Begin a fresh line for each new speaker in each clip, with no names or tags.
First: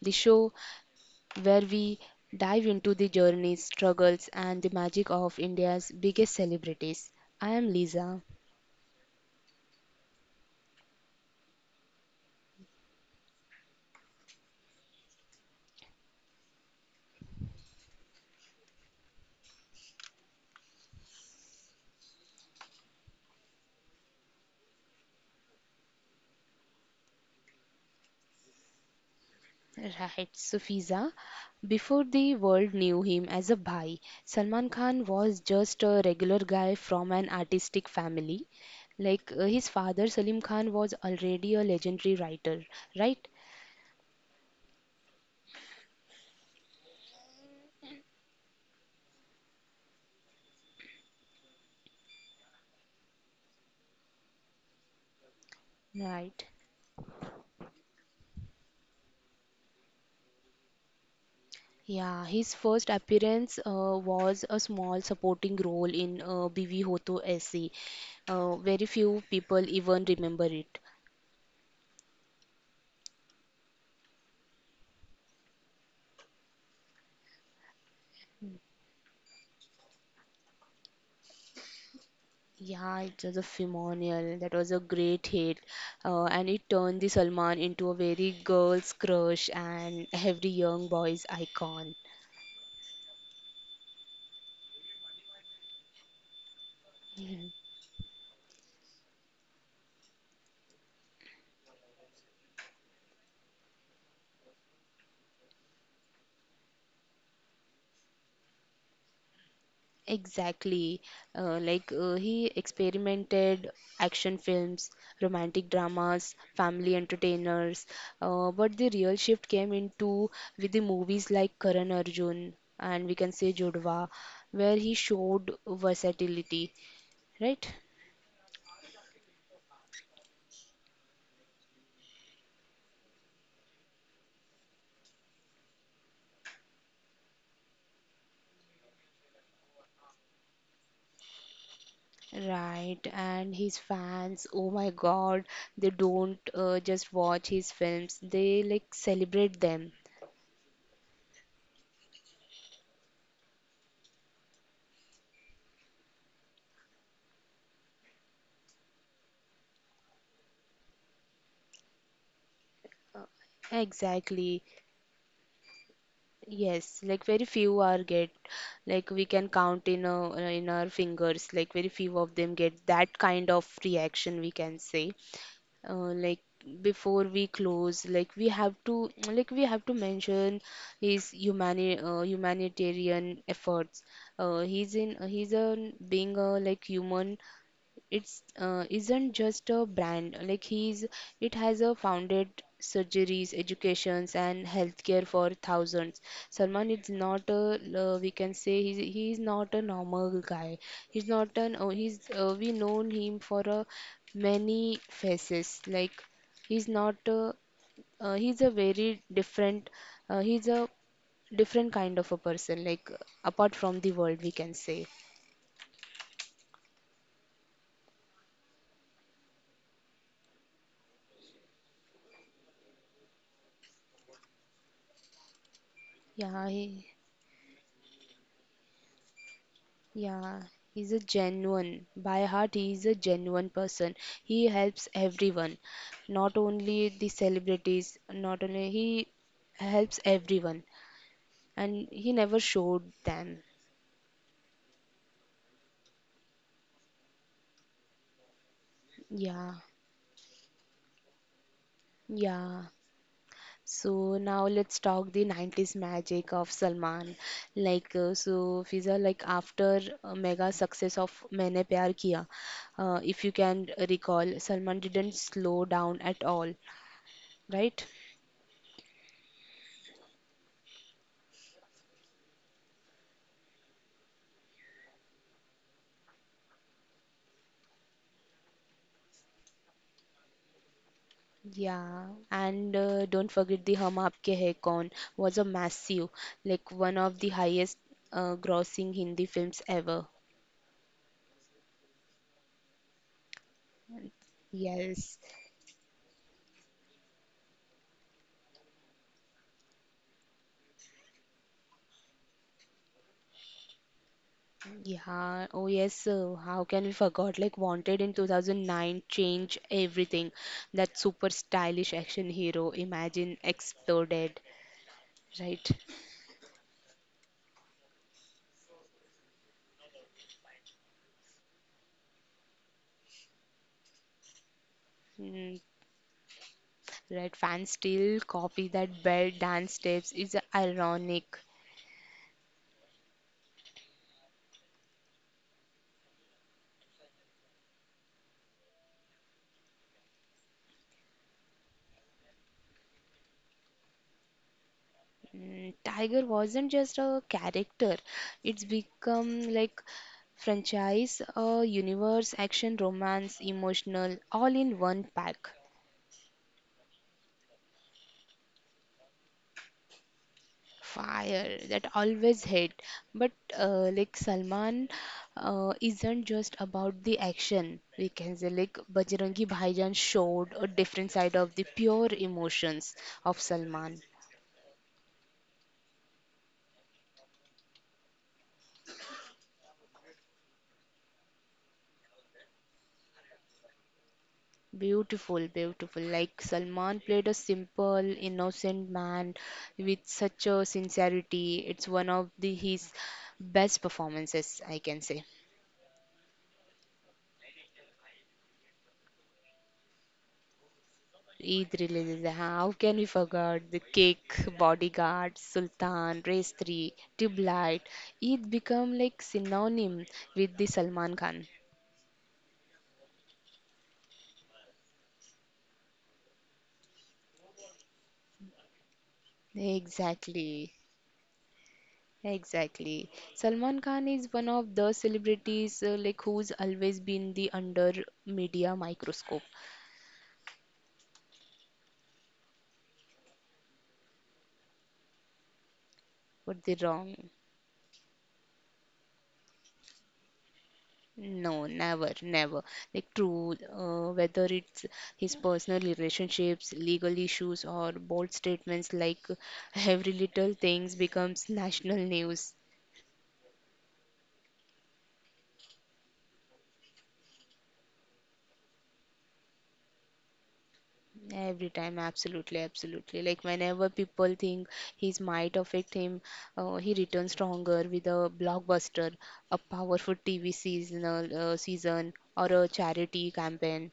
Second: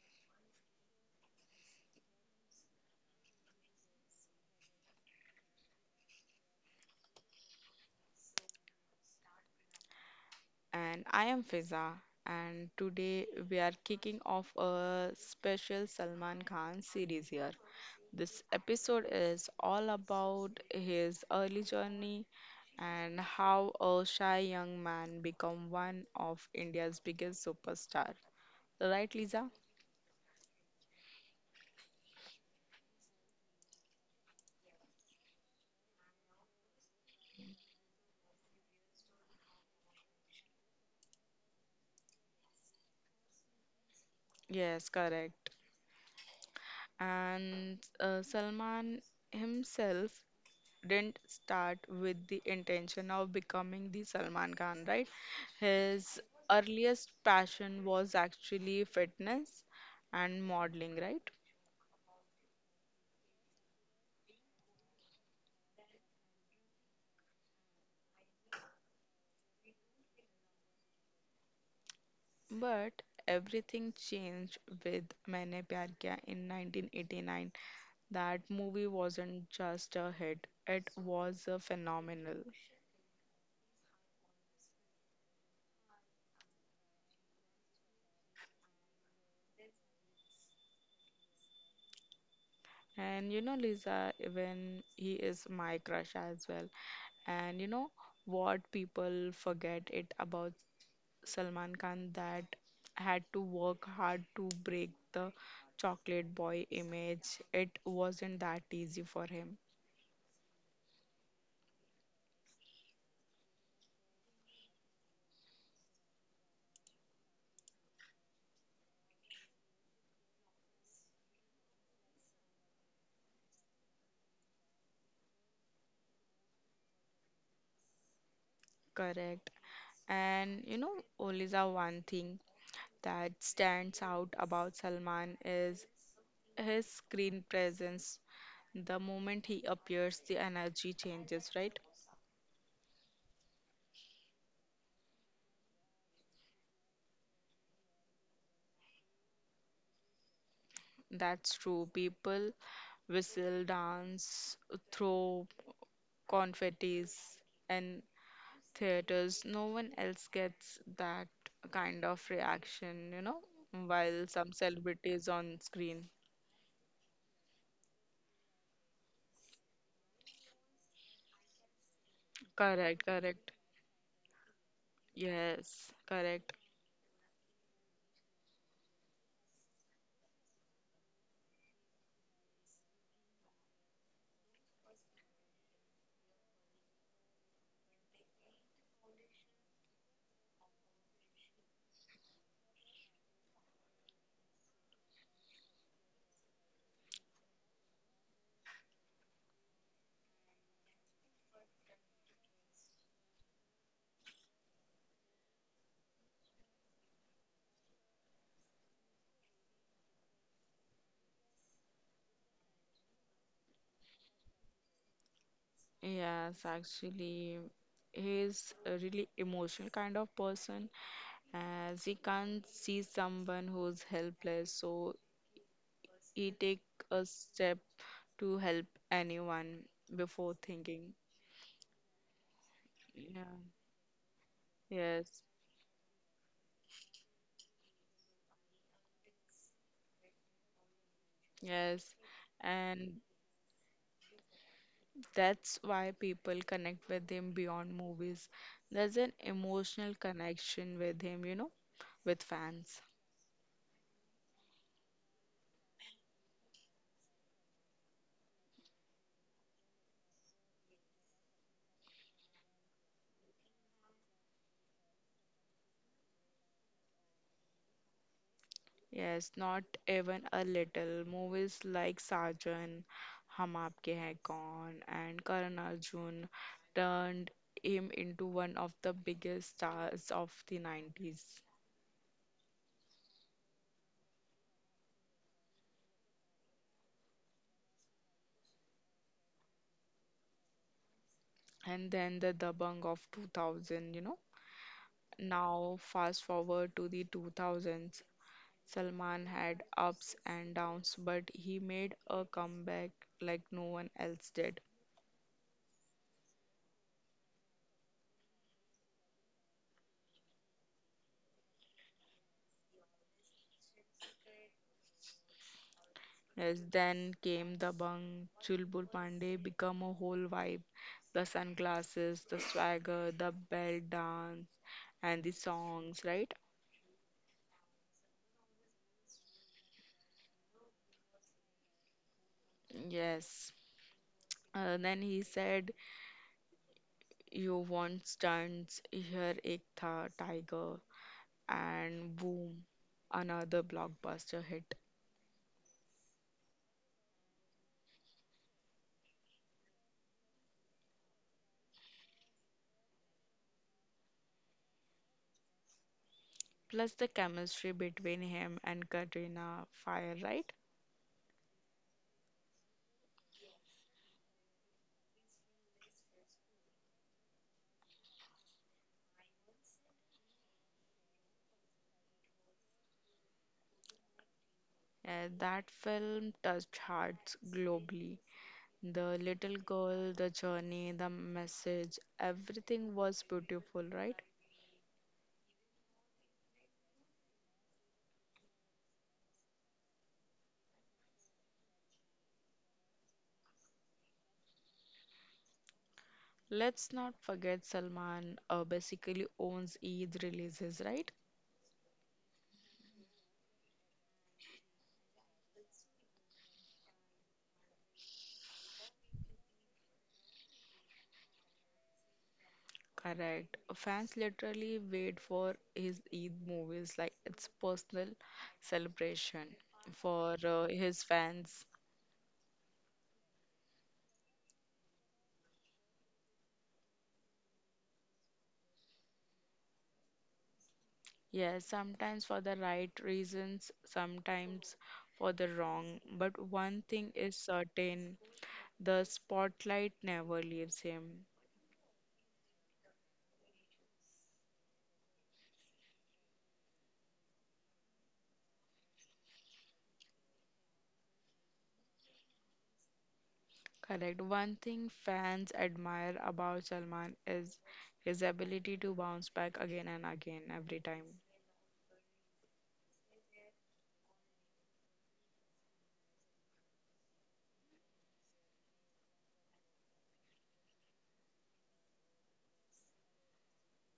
the show where we dive into the journeys, struggles and the magic of India's biggest celebrities. I am Lisa.
And I am Fiza. And today we are kicking off a special Salman Khan series here. This episode is all about his early journey and how a shy young man become one of India's biggest superstar. Right, Lisa?
Right, so Fiza, before the world knew him as a bhai, Salman Khan was just a regular guy from an artistic family. Like his father Salim Khan was already a legendary writer, right?
Yes, correct. And Salman himself didn't start with the intention of becoming the Salman Khan, right? His
Right.
earliest passion was actually fitness and modeling, right?
Yeah, his first appearance was a small supporting role in BV Hoto Se. Very few people even remember it.
But everything changed with Maine Pyar Kiya in 1989. That movie wasn't just a hit, it was a phenomenal.
Yeah, it was a phenomenal. That was a great hit, and it turned the Salman into a very girl's crush and every young boy's icon.
And you know, Lisa, even he is my crush as well. And you know what people forget it about Salman Khan that had to work hard to break the chocolate boy image. It wasn't that easy for him.
Exactly. He experimented action films, romantic dramas, family entertainers. But the real shift came into with the movies like Karan Arjun and we can say Jodhwa, where he showed versatility, right?
Correct. And you know, Oliza, one thing that stands out about Salman is his screen presence. The moment he appears, the energy changes, right?
Right, and his fans, oh my God, they don't just watch his films, they like celebrate them.
That's true. People whistle, dance, throw confettis, and theaters, no one else gets that kind of reaction, you know, while some
Exactly.
celebrities on screen.
Yes, like very few are get like we can count in our fingers like very few of them get
Correct,
that
correct.
kind of reaction we can say.
Yes,
Like
correct.
before we close like we have to like we have to mention his humanitarian efforts, he's in he's a being a like human, it's isn't just a brand like he's it has a founded surgeries educations and healthcare for thousands. Salman is not a, we can say he's not a normal guy, he's not an oh, he's, we known him for a many faces like he's not a, he's a very different, he's a different kind of a person like apart from the world we can say.
Yes, actually, he's a really emotional kind of person as he can't see someone who's helpless, so he
yeah
take
he,
a step to help anyone before
Yeah,
thinking.
he's a genuine. By heart, he is a
Yeah.
genuine person. He helps
Yes,
everyone, not only the celebrities, not only he helps everyone,
yes.
and he never
And
showed them.
that's why people connect with him beyond movies. There's an
Yeah,
emotional connection with him, you know, with fans.
yeah. So now let's talk the 90s magic of Salman. So Fiza, like after mega success of Maine Pyar Kiya, if you can recall, Salman didn't slow down at all, right?
Yes, not even a little. Movies like Sajan, Hum Aapke Hai Kaun, and Karan Arjun turned him into one of the biggest stars of the 90s.
Yeah, and don't forget the Hum Aapke Hai Kaun was a massive, like one of the highest grossing Hindi films ever.
And then the Dabang of 2000, you know.
Yes,
Now, fast forward to the 2000s, Salman had ups and downs, but he made a comeback like no one else did.
yeah, oh yes, how can we forgot? Like Wanted in 2009 changed everything. That super stylish action hero, Imagine, exploded, right?
Yes, then came the bang. Chulbul Pandey become a whole vibe. The sunglasses, the swagger, the bell dance, and the
Mm,
songs, right?
right, fans still copy that belt dance steps. It's ironic.
Yes. Then he said, You want stunts? Here, Ek Tha Tiger. And boom, another blockbuster hit.
Mm, Tiger wasn't just a character, it's become like franchise, a universe, action, romance, emotional, all in one pack.
Plus the chemistry between him and Katrina Fire, right?
Fire that always hit. But like Salman isn't just about the action. We can say like Bajrangi Bhaijan showed a different side of the pure emotions of Salman.
Yeah, that film touched hearts globally. The little girl, the journey, the message, everything was beautiful, right?
Beautiful, beautiful. Like Salman played a simple, innocent man with such a sincerity. It's one of the his best performances, I can say.
Let's not forget Salman basically owns Eid releases, right?
Eid releases. How can we forget the cake, bodyguard, Sultan, Race 3, Tube Light? Eid become like synonym with the Salman Khan.
Correct. Fans literally wait for his Eid movies like it's personal celebration for
Exactly.
his fans.
Exactly. Salman Khan is one of the celebrities like who's always been the under media microscope.
Yes, sometimes for the right reasons, sometimes for the wrong. But
But
one
they
thing is
wrong.
certain, the spotlight never leaves him.
No, never, never. Like true, whether it's his personal relationships, legal issues, or bold statements like every little things becomes national news.
Correct. One thing fans admire about Salman is his ability to bounce back again and again every time.
Every time, absolutely, absolutely. Like whenever people think his might affect him, he returns stronger with a blockbuster, a powerful TV seasonal season, or a charity campaign.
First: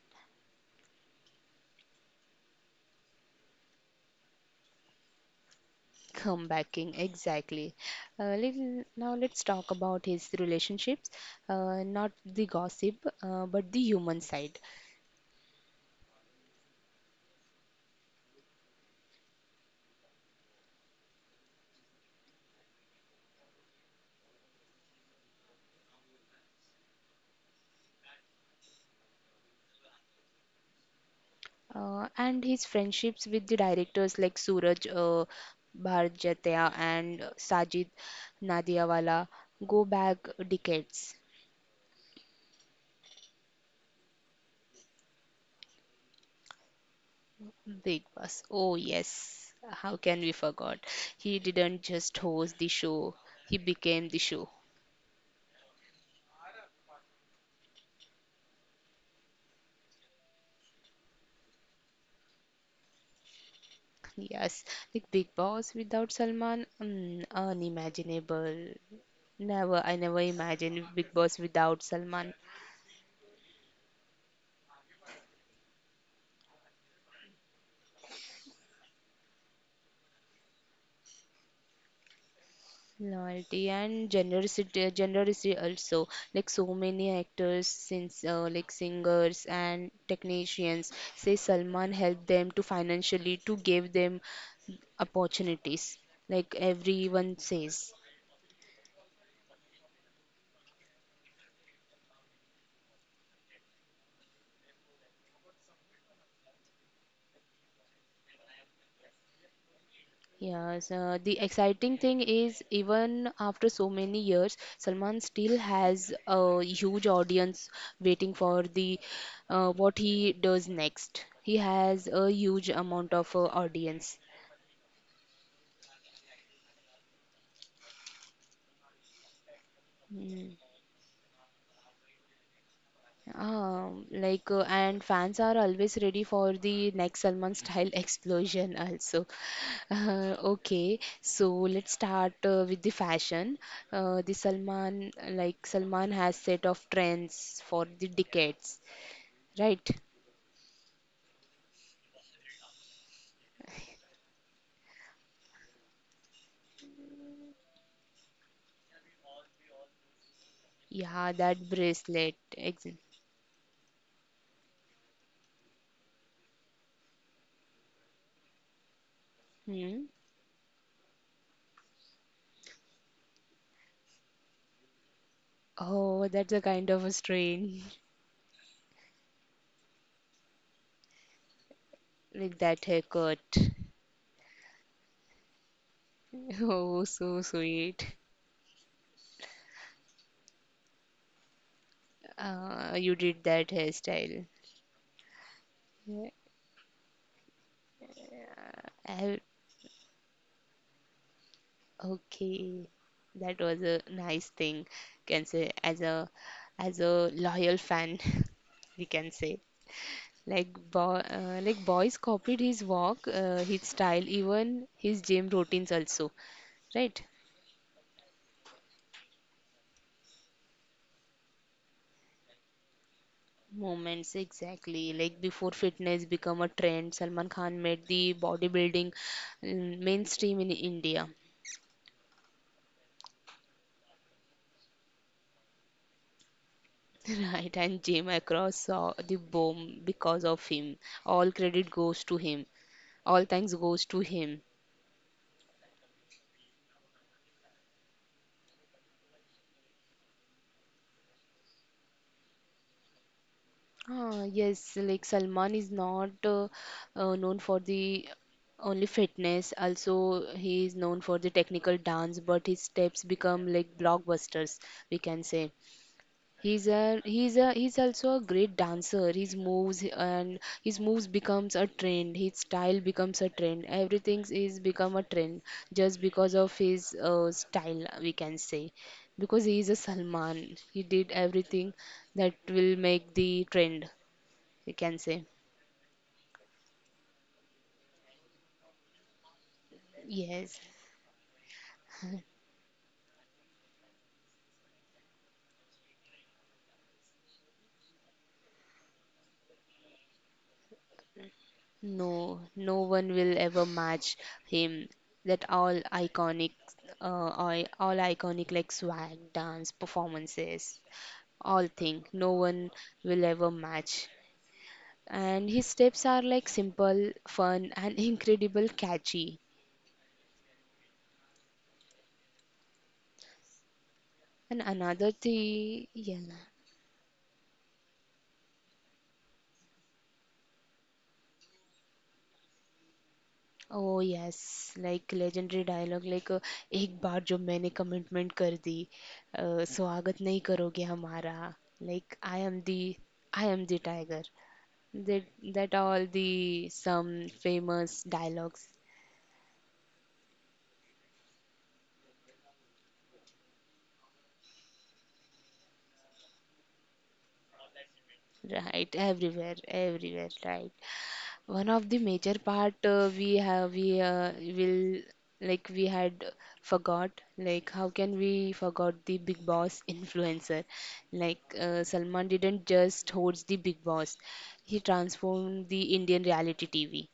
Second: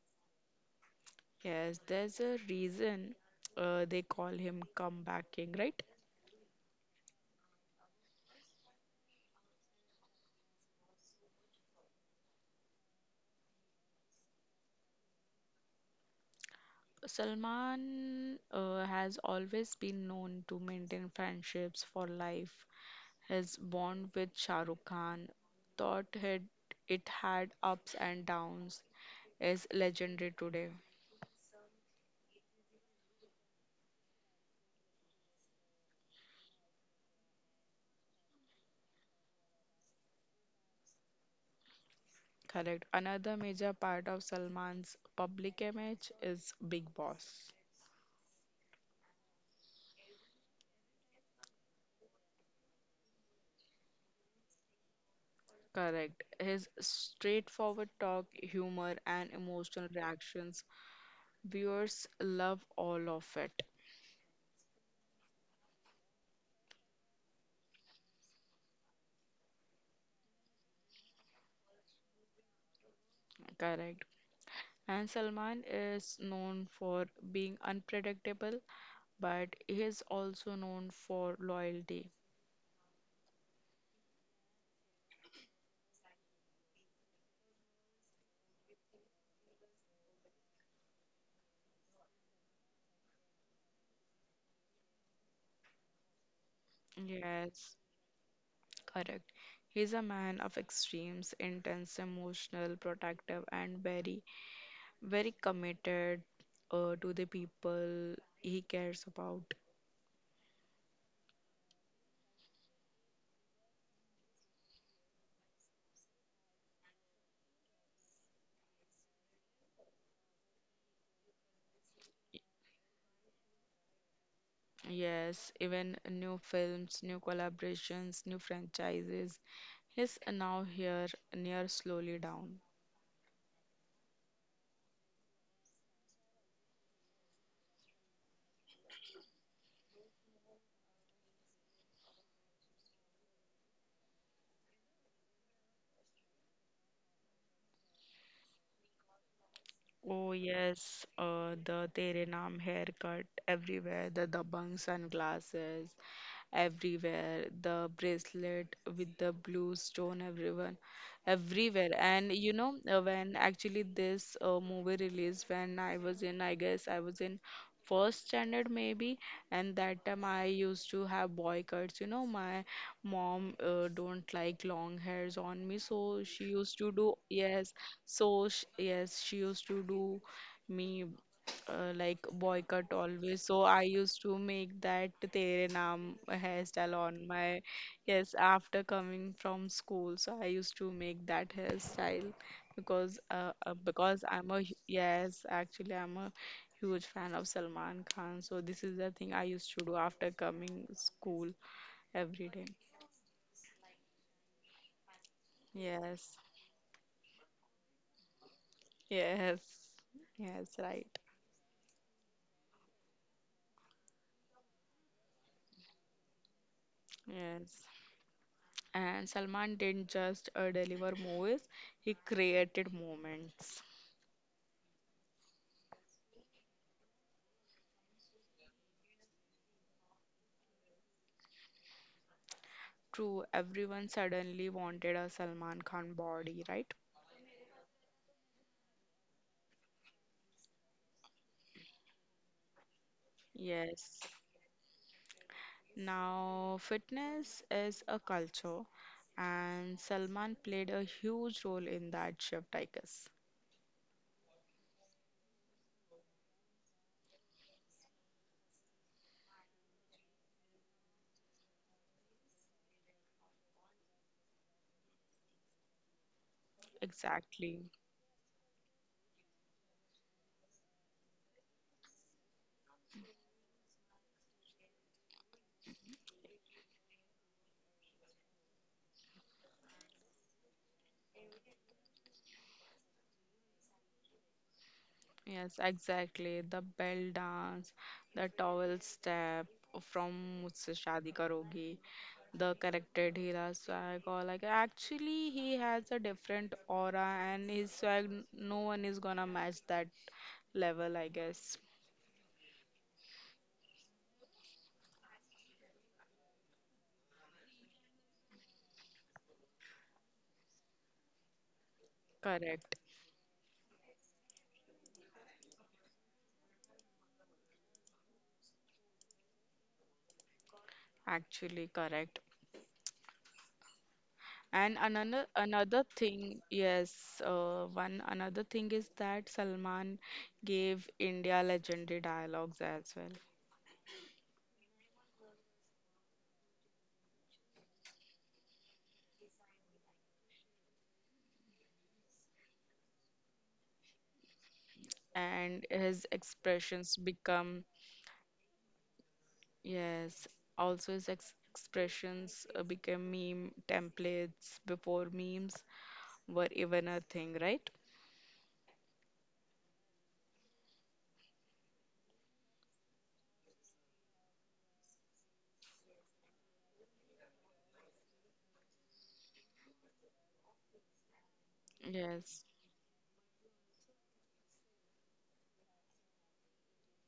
Yes, there's a reason. They call him comeback king, right?
Comebacking, exactly. Uh, let, Now let's talk about his relationships, not the gossip, but the human side.
Salman has always been known to maintain friendships for life. His bond with Shah Rukh Khan, thought it, it had ups and downs, is legendary today.
And his friendships with the directors like Suraj Bharjatia and Sajid Nadiawala go back decades.
Correct. Another major part of Salman's public image is Big Boss.
Big Boss. Oh, yes. How can we forget? He didn't just host the show, he became the show.
Correct. His straightforward talk, humor, and emotional reactions, viewers love all of it.
Yes, the Big Boss without Salman, mm, unimaginable. Never, I never imagined Big Boss without Salman.
Correct. And Salman is known for being unpredictable, but he is also known for loyalty.
Loyalty and generosity, generosity also. Like so many actors, since like singers and technicians, say Salman helped them to financially to give them opportunities. Like everyone
Yes,
says.
correct. He's a man of extremes, intense, emotional, protective, and very, very committed to the people he cares about.
Yes, the exciting thing is even after so many years, Salman still has a huge audience waiting for the what he does next. He has a huge amount of audience.
Yes, even new films, new collaborations, new franchises. He's
Mm.
now here near slowly down.
And fans are always ready for the next Salman style explosion also. Okay, so let's start with the fashion. The Salman like Salman has set of trends for the decades, right?
Oh yes, the Tere Naam haircut everywhere, the dabang sunglasses everywhere, the bracelet with the blue stone everyone
Yeah, that
everywhere. And
bracelet.
you know
Ex
when actually this movie released when I was in I guess I was in first standard maybe and that
hmm.
time I used to have boy cuts. You know my mom don't like long hairs on me so
Oh,
she
that's a
used to
kind of
do
a
yes
strain
so sh yes, she used to do me like
with that
boycott
haircut.
always. So I used to make that Tere Naam hairstyle
Oh,
on
so
my
sweet.
yes after coming from school. So I used to make that hairstyle
You did that
because
hairstyle.
yes actually I'm
Yeah.
a huge fan of Salman Khan. So this is the thing
Uh,
I used to do after coming school every day.
Okay, that was a nice thing, can say
Yes,
as a loyal fan, we can say.
yes,
Like
yes, right.
boy, uh, like boys copied his walk, his style, even his gym routines also, right?
Yes. And Salman didn't just deliver movies, he created moments.
Moments exactly. Like before fitness become a trend, Salman Khan made the bodybuilding mm, mainstream in India.
True, everyone suddenly wanted a Salman Khan body, right?
Right, and gym across saw the boom because of him. All credit goes to him. All thanks goes to
Yes.
him.
Now, fitness is a culture, and Salman played a huge role in that shift, I guess.
Ah, yes, like Salman is not known for the only fitness, also he is known for the technical dance, but his steps become like blockbusters, we can say. He's a he's a
Exactly.
he's also a great dancer. His moves becomes a trend. His style becomes a trend. Everything is become a trend just because of his style, we can say. Because he is a Salman, he did everything that will make the trend we can say.
Yes, exactly. The bell dance, the towel step from
Yes,
मुझसे शादी करोगी the corrected Hira swag or like actually he has a different aura and his no one is gonna match that level I guess.
no, no one will ever match him. That all iconic, all iconic like swag, dance, performances, all thing. No one
Correct.
will ever match. And his steps are like simple, fun, and incredible catchy.
Actually correct.
And
And
another thing,
another
yeah. nah.
thing, yes, one another thing is that Salman gave India legendary dialogues as well.
Oh yes like legendary dialogue like एक बार जो मैंने commitment कर दी अ, स्वागत नहीं करोगे हमारा like I am the tiger that
And
that all
his
the
expressions
some
become,
famous dialogues
yes, also his ex expressions became meme templates before memes were even a thing, right?
right everywhere everywhere right. One of the major part we have we will like we had forgot like how can we forgot the big boss influencer like Salman
Yes,
didn't just host the big boss, he transformed the Indian reality TV.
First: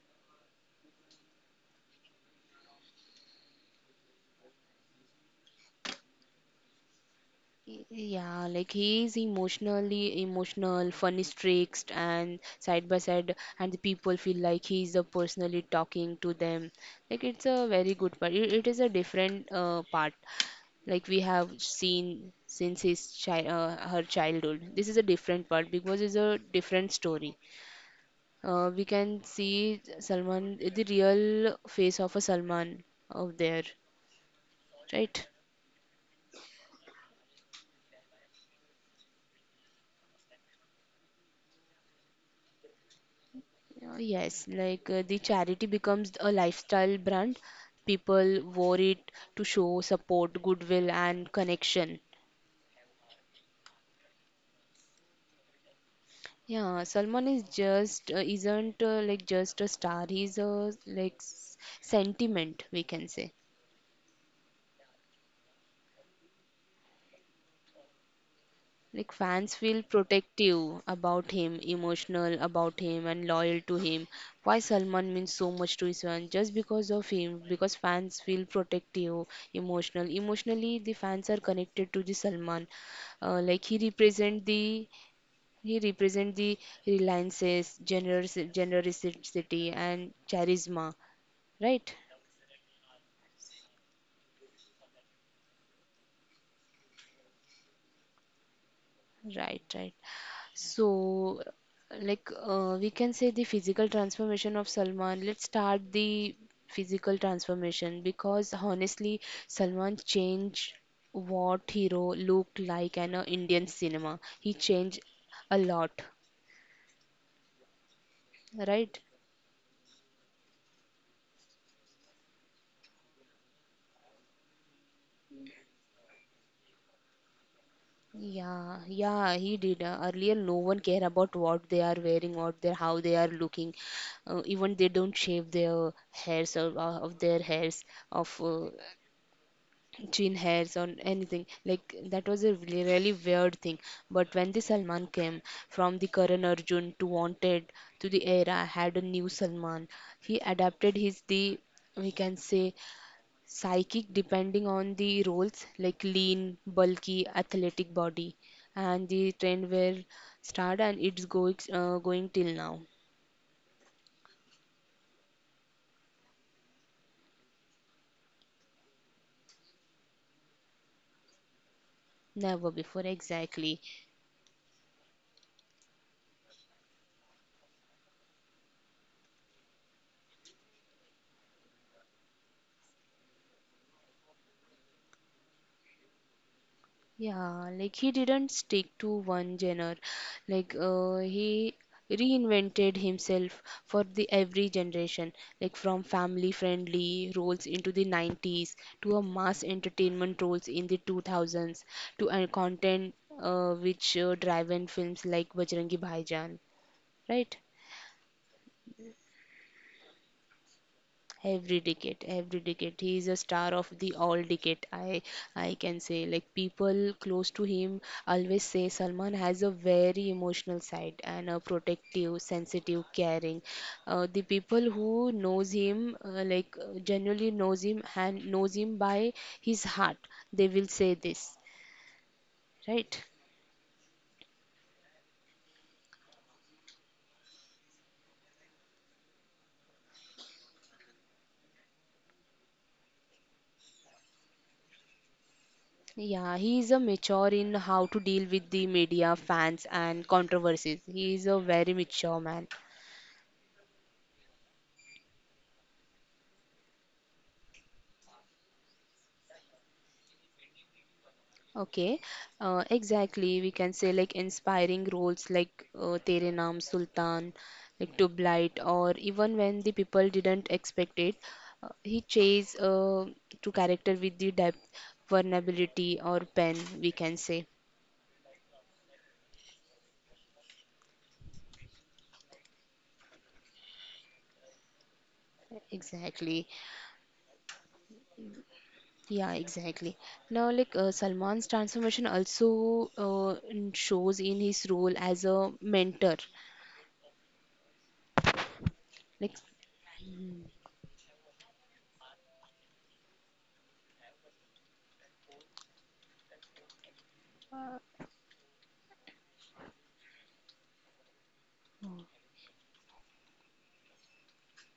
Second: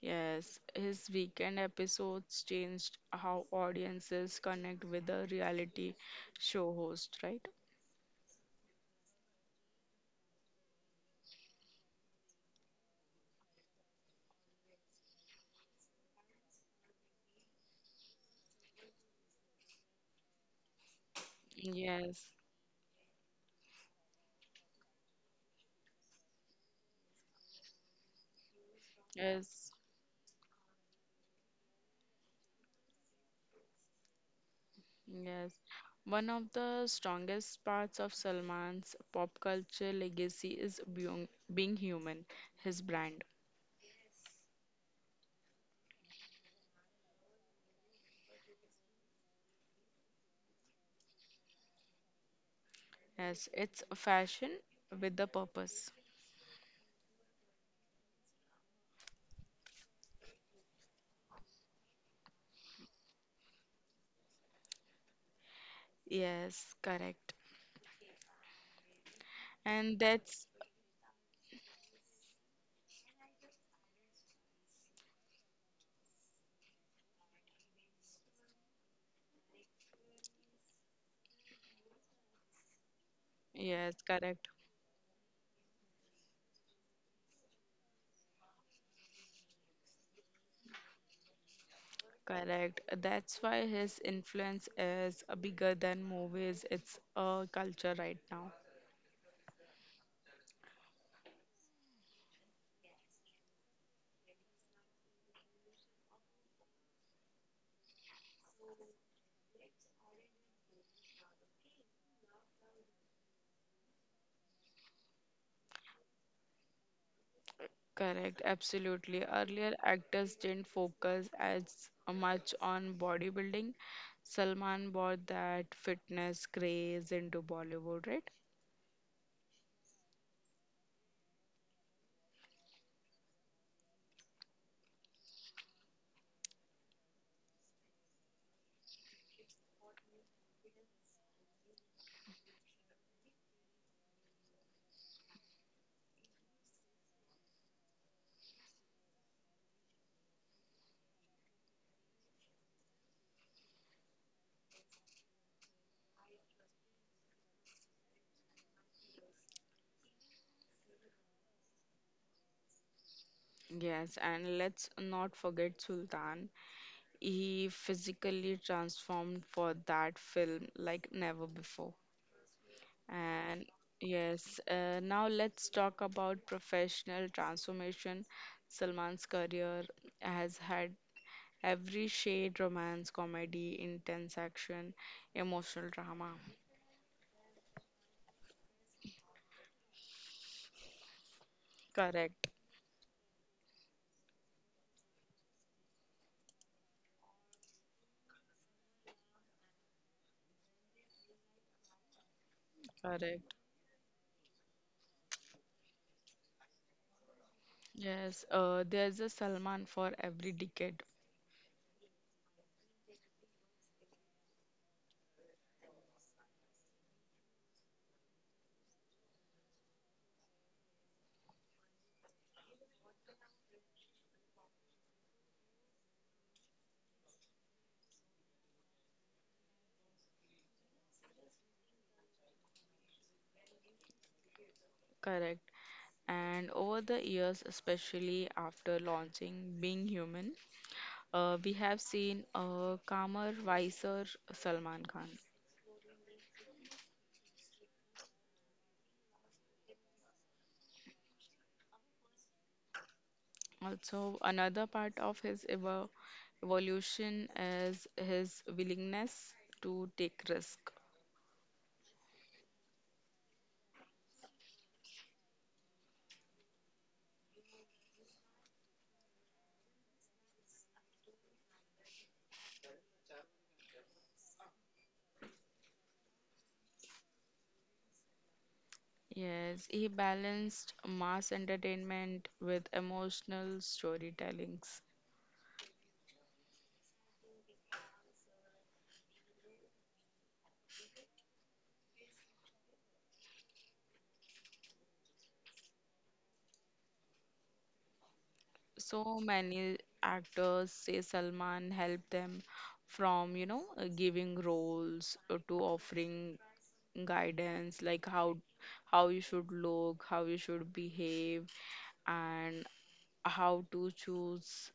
yes. His weekend episodes changed how audiences connect with a reality show host, right?
Yeah, like he is emotionally emotional funny streaks and side by side and the people feel like he is a personally talking to them like it's a very good part, it is a different part like we have
Yes,
seen since his her childhood. This is a different part because it's a different story. We can
yes,
see Salman, the real face of a Salman out there, right?
yes. One of the strongest parts of Salman's pop culture legacy is being human, his brand.
Yes, like the charity becomes a lifestyle brand. People wore it to show support, goodwill, and connection.
Yes, it's a fashion with a purpose.
Yeah, Salman is just isn't like just a star. He's a like sentiment, we can say.
Yes, correct.
Like fans feel
And that's,
protective about him, emotional about him, and loyal to him. Why Salman means so much to his fan? Just because of him, because fans feel protective, emotional. Emotionally, the fans are connected to the Salman. Like he
yes,
represent
correct.
the he represent the reliances, generous generosity, and charisma. Right,
Correct. That's why his influence is bigger than movies. It's a culture right now.
right, right. So, we can say the physical transformation of Salman. Let's start the physical transformation because honestly, Salman changed what hero looked like in a Indian cinema. He changed a lot,
Correct,
right?
absolutely. Earlier, actors didn't focus as much on bodybuilding. Salman brought that fitness craze into Bollywood, right?
Yeah, yeah, he did. Earlier, no one care about what they are wearing or their how they are looking. Even they don't shave their hairs or of their hairs of chin hairs or anything like that was a really, really weird thing. But when the salman came from the karan arjun to wanted, to the era had a new salman, he adapted his the we can say psychic depending on the roles like lean bulky athletic body, and the trend were started and it's going going till now.
Yes, and let's not forget Sultan. He physically transformed for that film like never before.
Never before exactly.
And yes, now let's talk about professional transformation. Salman's career has had every shade romance, comedy, intense action, emotional drama.
Yeah, like he didn't stick to one genre. Like he
Correct,
reinvented himself for the every generation, like from family-friendly roles into the 90s to a mass entertainment roles in the 2000s to a content
correct.
which driven films like Bajrangi Bhaijaan, right?
Yes, there's a Salman for every decade.
Every decade, he is a star of the all decade. I can say like people close to him always say Salman has a very emotional side and a protective, sensitive, caring. The people who knows him genuinely knows him and knows him by his heart. They will say this, right?
Correct. And over the years, especially after launching Being Human, we have seen a calmer, wiser Salman Khan.
Yeah, he is a mature in how to deal with the media, fans, and controversies. He is a very mature man.
Also, another part of his evolution is his willingness to take risk.
Okay, exactly. We can say like inspiring roles like Tere Naam Sultan, like To Blight, or even when the people didn't expect it, he chase to character with the depth, vulnerability, or pen. We can say
Yes, he balanced mass entertainment with emotional storytellings.
exactly. Yeah, exactly. Now, like Salman's transformation also shows in his role as a mentor.
So
Like
many actors say Salman helped them from, you know, giving roles to offering guidance, like how you should look, how you should behave, and how to choose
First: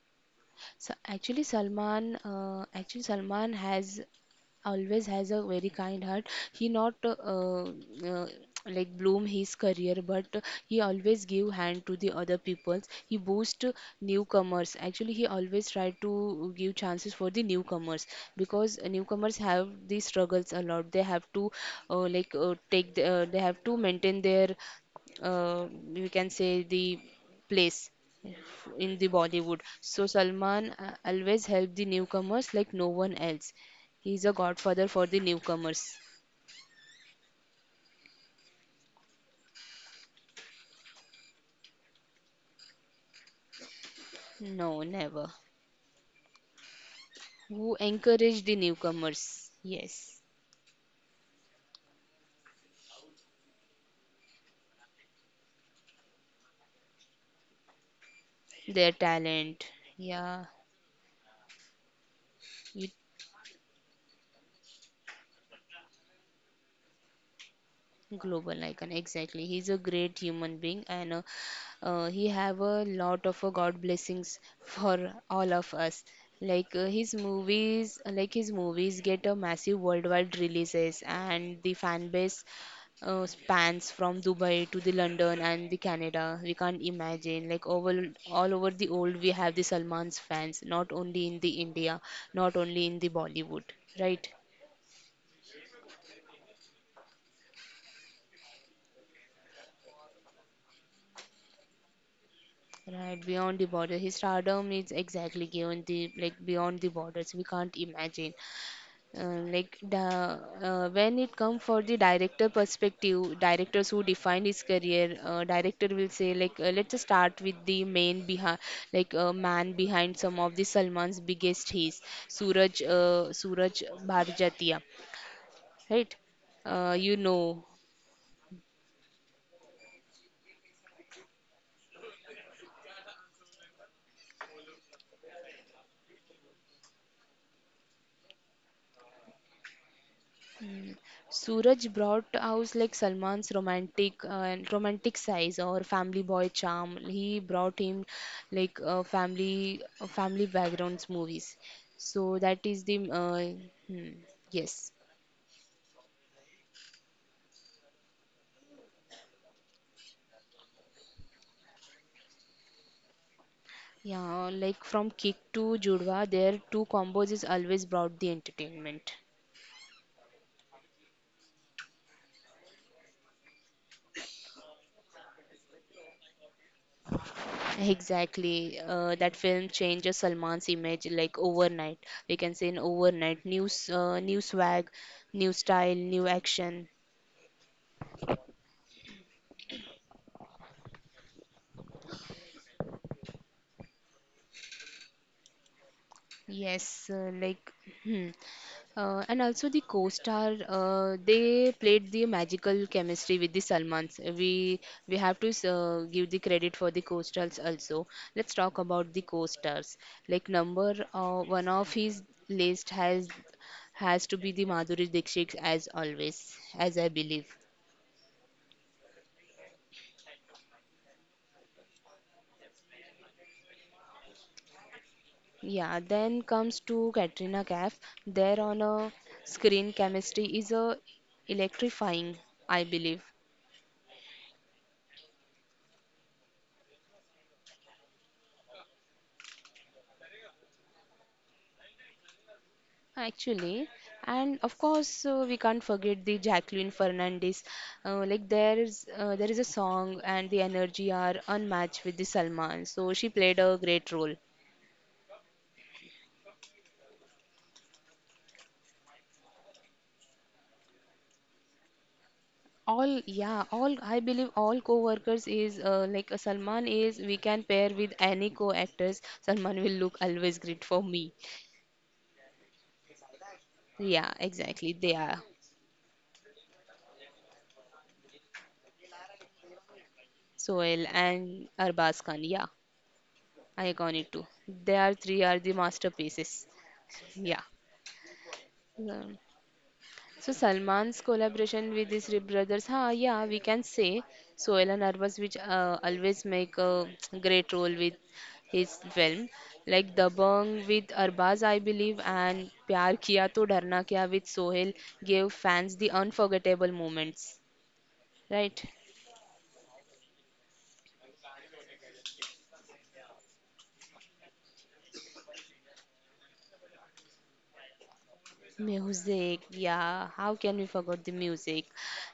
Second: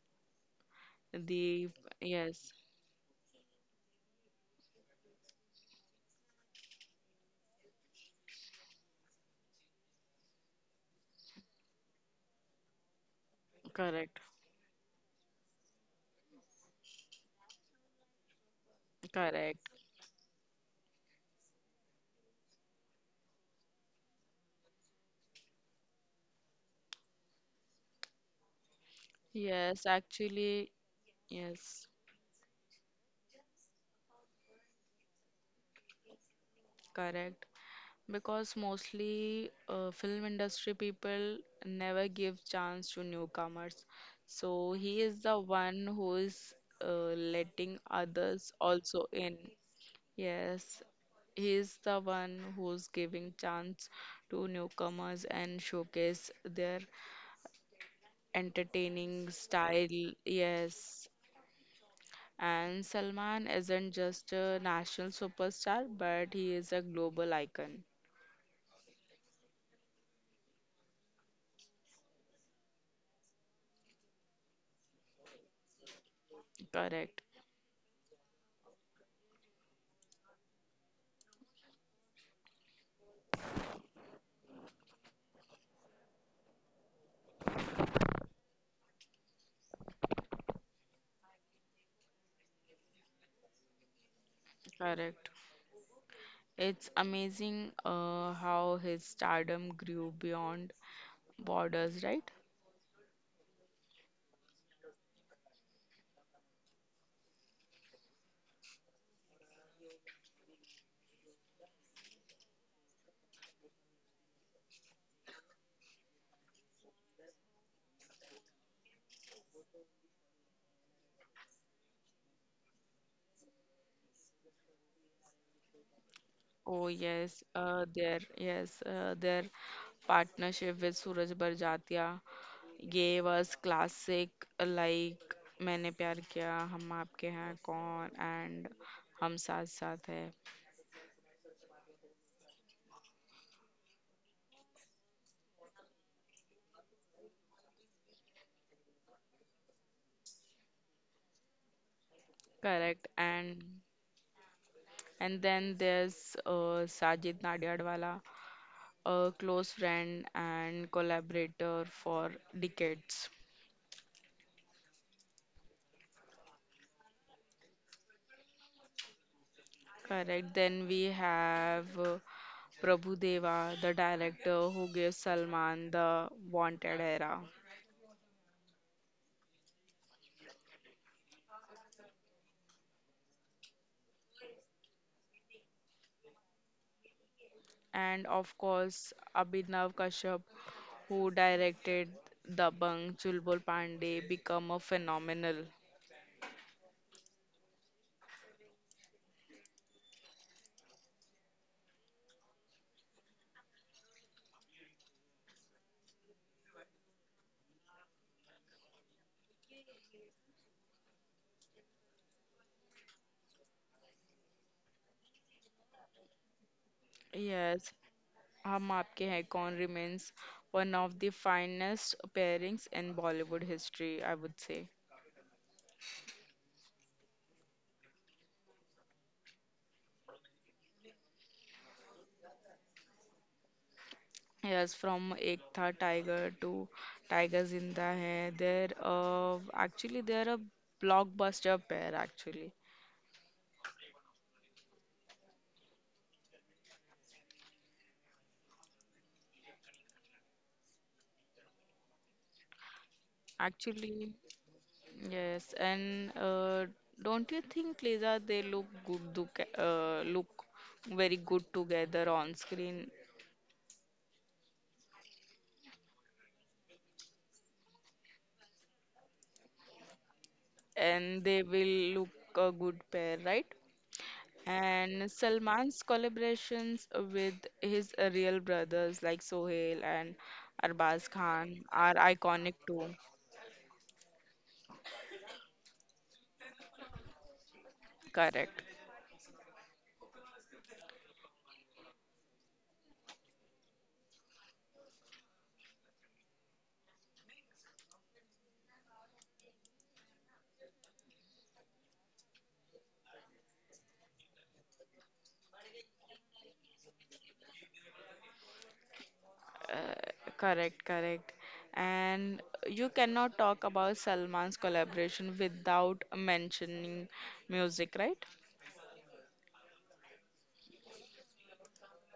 so
the yes,
Actually Salman has always has a very kind heart. He not uh, like bloom his career, but he always give hand to the other peoples. He boost
correct,
newcomers. Actually, he always try to give chances for the newcomers because newcomers
correct.
have these struggles a lot. They have to like take the, they have to maintain their uh, we can say the place in the Bollywood.
Yes,
So
actually,
Salman always help the
yes,
newcomers like no one else. He's a godfather for the newcomers.
correct. Because mostly film industry people never give chance to newcomers. So
No,
he is
never.
the one who is letting
Who encouraged
others
the
also in.
newcomers? Yes,
Yes, he is the one who's giving chance to newcomers and showcase their
their
entertaining
talent.
style.
Yeah,
Yes, and
it
Salman isn't just a national superstar, but he is a global icon.
global icon exactly he's a great human being and he have a lot of god blessings for all of us like
Correct,
his movies get a massive worldwide releases and the fan base spans from Dubai to the London and the Canada. We can't imagine, like over all over the world we have the Salman's fans, not only in the India, not only in the Bollywood, right?
correct. It's amazing how his stardom grew beyond borders, right?
Right, beyond the border. His stardom is exactly given the like beyond the borders. We can't imagine. Like the When it comes for the director perspective, directors who define his career, director will say like let's start with the main behind like man behind some of the Salman's biggest hits, Suraj Bharjatiya, right?
Oh
You
yes,
know,
their partnership with Suraj Barjatia gave us classic like मैंने प्यार किया हम आपके हैं कौन and हम साथ साथ है
Suraj brought out like Salman's romantic and romantic size or family boy charm. He brought him like family backgrounds movies. So that is
correct
the
and.
hmm, yes.
And then there's Sajid Nadiadwala, a close friend and collaborator for decades.
Yeah, like from Kick to Judwa, their two combos is always brought the entertainment.
Correct. Then we have Prabhu Deva, the director who gave Salman the Wanted era.
Exactly. That film changes Salman's image like overnight. We can say in overnight, new new swag, new style, new action.
And of course, Abhinav Kashyap, who directed Dabang Chulbul Pandey, become a phenomenal.
Yes, like, hmm. And also the co-star, they played the magical chemistry with the Salmans. We have to give the credit for the co-stars also. Let's talk about the co-stars. Like number one of his list has to be the Madhuri Dixit as always, as I believe.
Yes, हम आपके hai. कौन remains one of the finest pairings in Bollywood history, I would say.
Yeah, then comes to Katrina Kaif. Their on a screen chemistry is a electrifying, I believe.
Yes, from Ek Tha Tiger to Tiger Zinda Hai, there actually they're a blockbuster pair actually.
Actually, and of course we can't forget the Jacqueline Fernandez. There is a song and the energy are unmatched with the Salman. So she played a great
Actually,
role.
yes, and don't you think, Lisa, they look good, look very good together on screen,
All yeah, all I believe all co-workers is Salman is we can pair with any co-actors. Salman will look always great for
and
me.
they will look a good pair, right?
Yeah, exactly. They
And
are
Salman's collaborations with his real brothers like Sohail and
Sohail
Arbaz
and
Khan are
Arbaz Khan.
iconic
Yeah,
too.
iconic too. They are three are the masterpieces. Yeah.
Correct.
Um, So Salman's collaboration with his brothers, ha, yeah, we can say Sohail and Arbaaz, which always make a great role with his film, like Dabang with Arbaaz, I believe, and Pyar Kiya To Dharna Kya with Sohail gave fans the unforgettable moments, right?
Uh, correct, correct. And you cannot talk about Salman's collaboration without mentioning music, right?
Music, yeah. How can we forget the music?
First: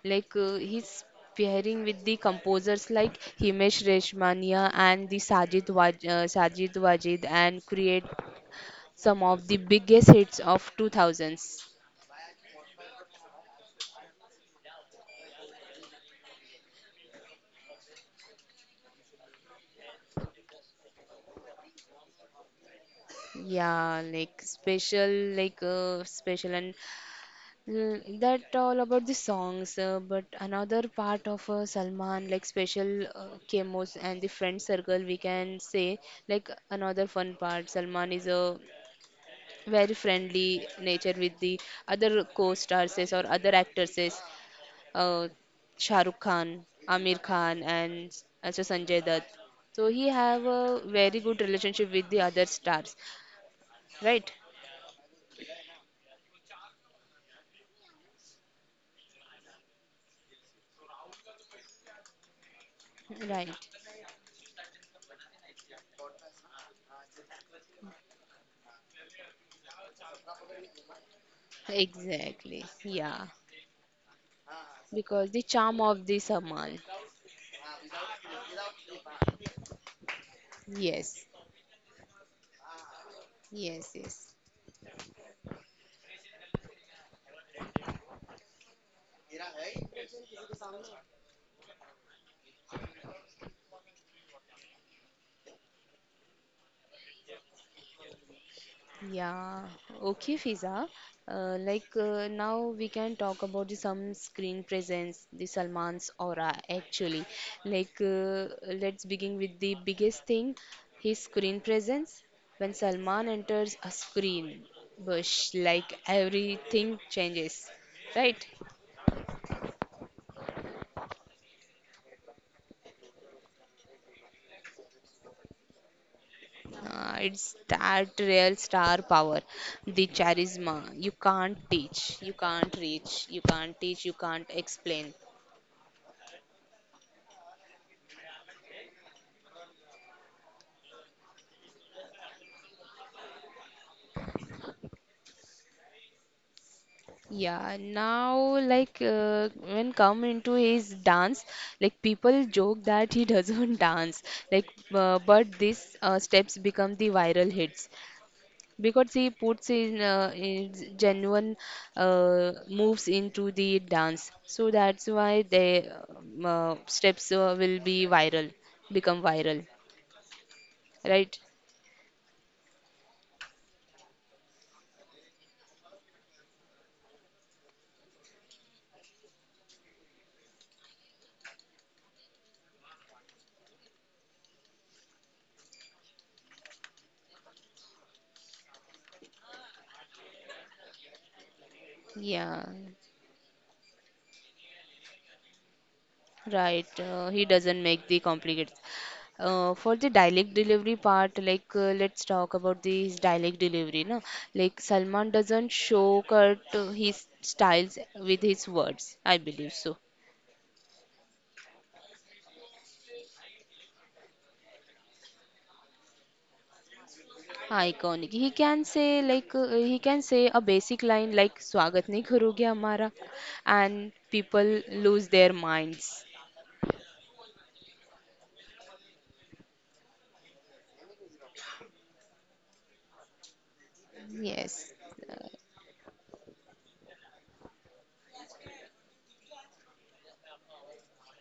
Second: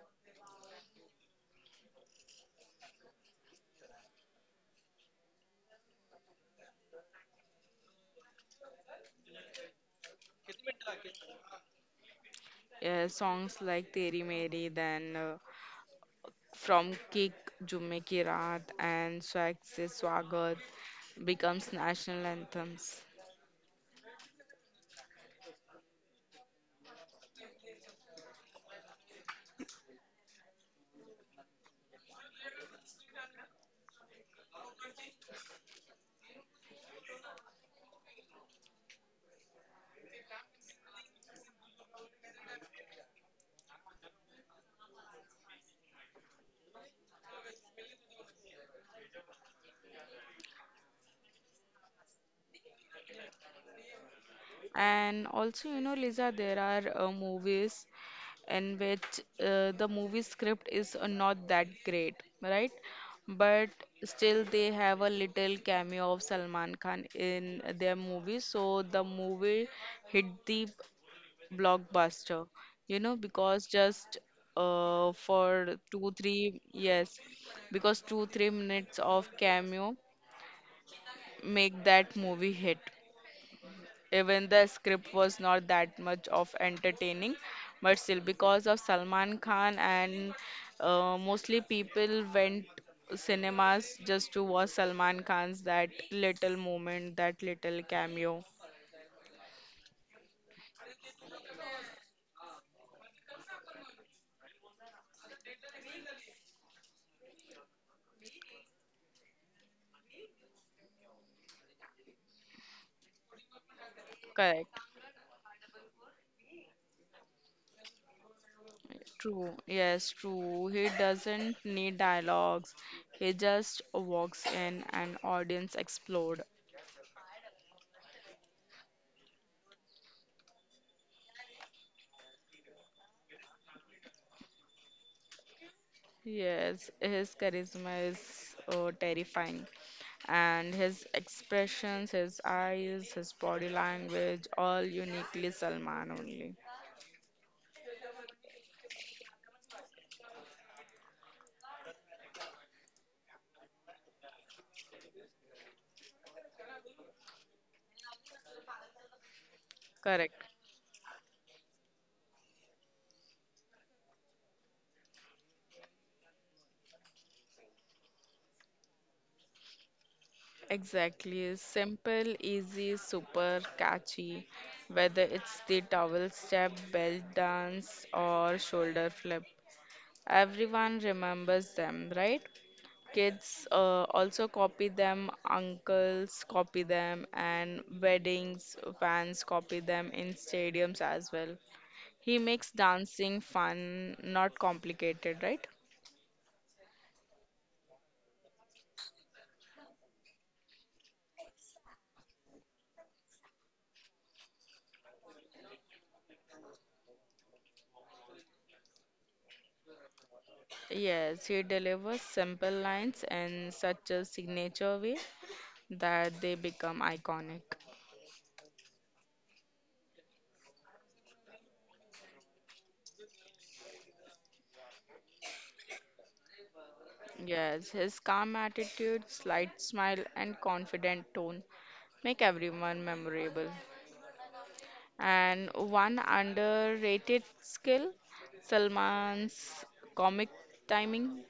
Like he's pairing with the composers like Himesh Reshmania and the Sajid Wajid and create some of the biggest hits of 2000s.
Songs like Teri Meri, then from Kick, Jumme Ki Raat, and Swag Se Swagat becomes national anthems.
Yeah, like special, and that all about the songs. But another part of Salman, like special chemos and the friend circle, we can say like another fun part. Salman is a very friendly nature with the other co-stars or other actors is uh, Shah Rukh Khan, Amir Khan, and also Sanjay Dutt. So he have a very good relationship with the other stars, right?
And also, you know, Lisa, there are movies in which the movie script is not that great, right?
Right.
But still, they have a little cameo of Salman Khan in their movie, so the movie hit the blockbuster,
Exactly.
you know,
Yeah.
because just
Because the charm of the Salman.
yes, because two, 3 minutes of cameo
Yes.
make that movie hit.
Yes. Yes.
Even the script was not that much of entertaining, but still, because of Salman Khan and mostly people went cinemas just to watch Salman Khan's that little moment, that little cameo.
Yeah, okay, Fiza. Now we can talk about the some screen presence, the Salman's aura actually. Like let's begin with the biggest thing, his screen presence. When Salman enters a screen,
Correct.
bush, like everything changes, right?
True. Yes, true. He doesn't need dialogues. He just walks in and audience explode.
It's that real star power, the charisma. You can't teach, you can't reach, you can't teach, you can't explain.
Yes, his charisma is terrifying. And his expressions, his eyes, his body language, all uniquely Salman only.
Yeah, now like when come into his dance, like people joke that he doesn't dance, like but these steps become the viral hits because he puts in,
Correct.
his genuine moves into the dance. So that's why the steps will be viral, become viral, right?
Exactly. Simple, easy, super catchy. Whether it's the towel step, belt dance, or shoulder flip, everyone remembers them, right? Kids also copy them, uncles copy them, and weddings fans copy them in stadiums as well. He makes
Yeah.
dancing fun, not complicated, right?
Right, he doesn't make the complicated. For the dialect delivery part, like let's talk about this dialect delivery, no? Like Salman doesn't show cut his styles with his words, I believe so.
Yes, he delivers simple lines in such a signature way that they become iconic.
Iconic. He can say like he can say a basic line like "Swagat nahi karoge hamara," and people lose their minds.
Yes, his calm attitude, slight smile, and confident tone make everyone memorable.
Yes. Uh,
And one underrated skill, Salman's comic timing.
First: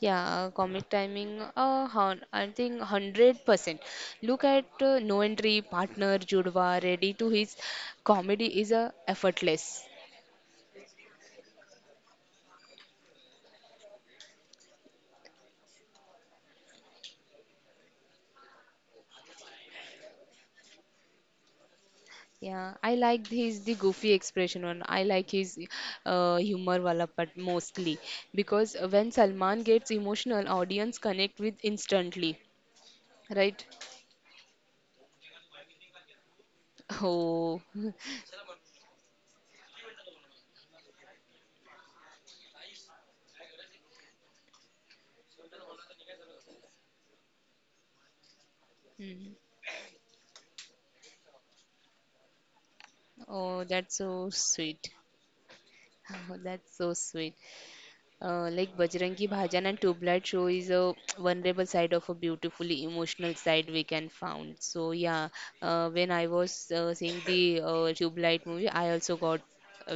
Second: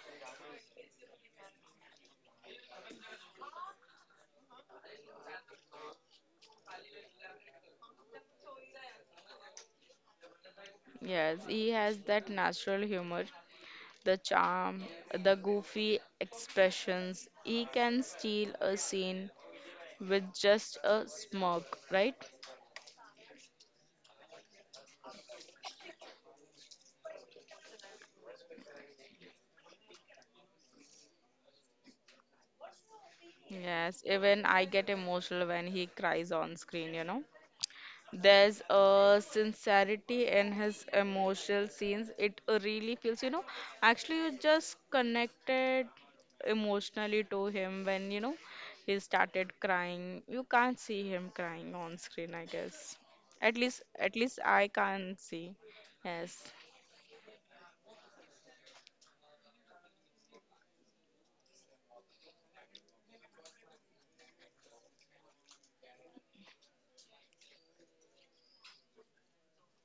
Yeah, comic timing, I think 100%. Look at No Entry partner Judva, ready to his comedy is effortless.
Yes, he has that natural humor, the charm, the goofy expressions. He can steal a scene with just a smirk, right?
Yeah, I like his the goofy expression one. I like his humor wala part mostly because when Salman gets emotional, audience connect with instantly, right?
Yes, even I get emotional when he cries on screen, you know.
Oh,
There's a sincerity in his emotional scenes. It really feels, you know, actually you just connected emotionally to him when, you know, he
hmm.
started crying. You can't see him crying on screen, I guess.
Oh, that's
At
so
least I
sweet.
can't see. Yes.
That's so sweet. Like Bajrangi Bhajan and Tubelight show is a vulnerable side of a beautifully emotional side we can found. So yeah, when I was seeing the Tubelight movie, I also got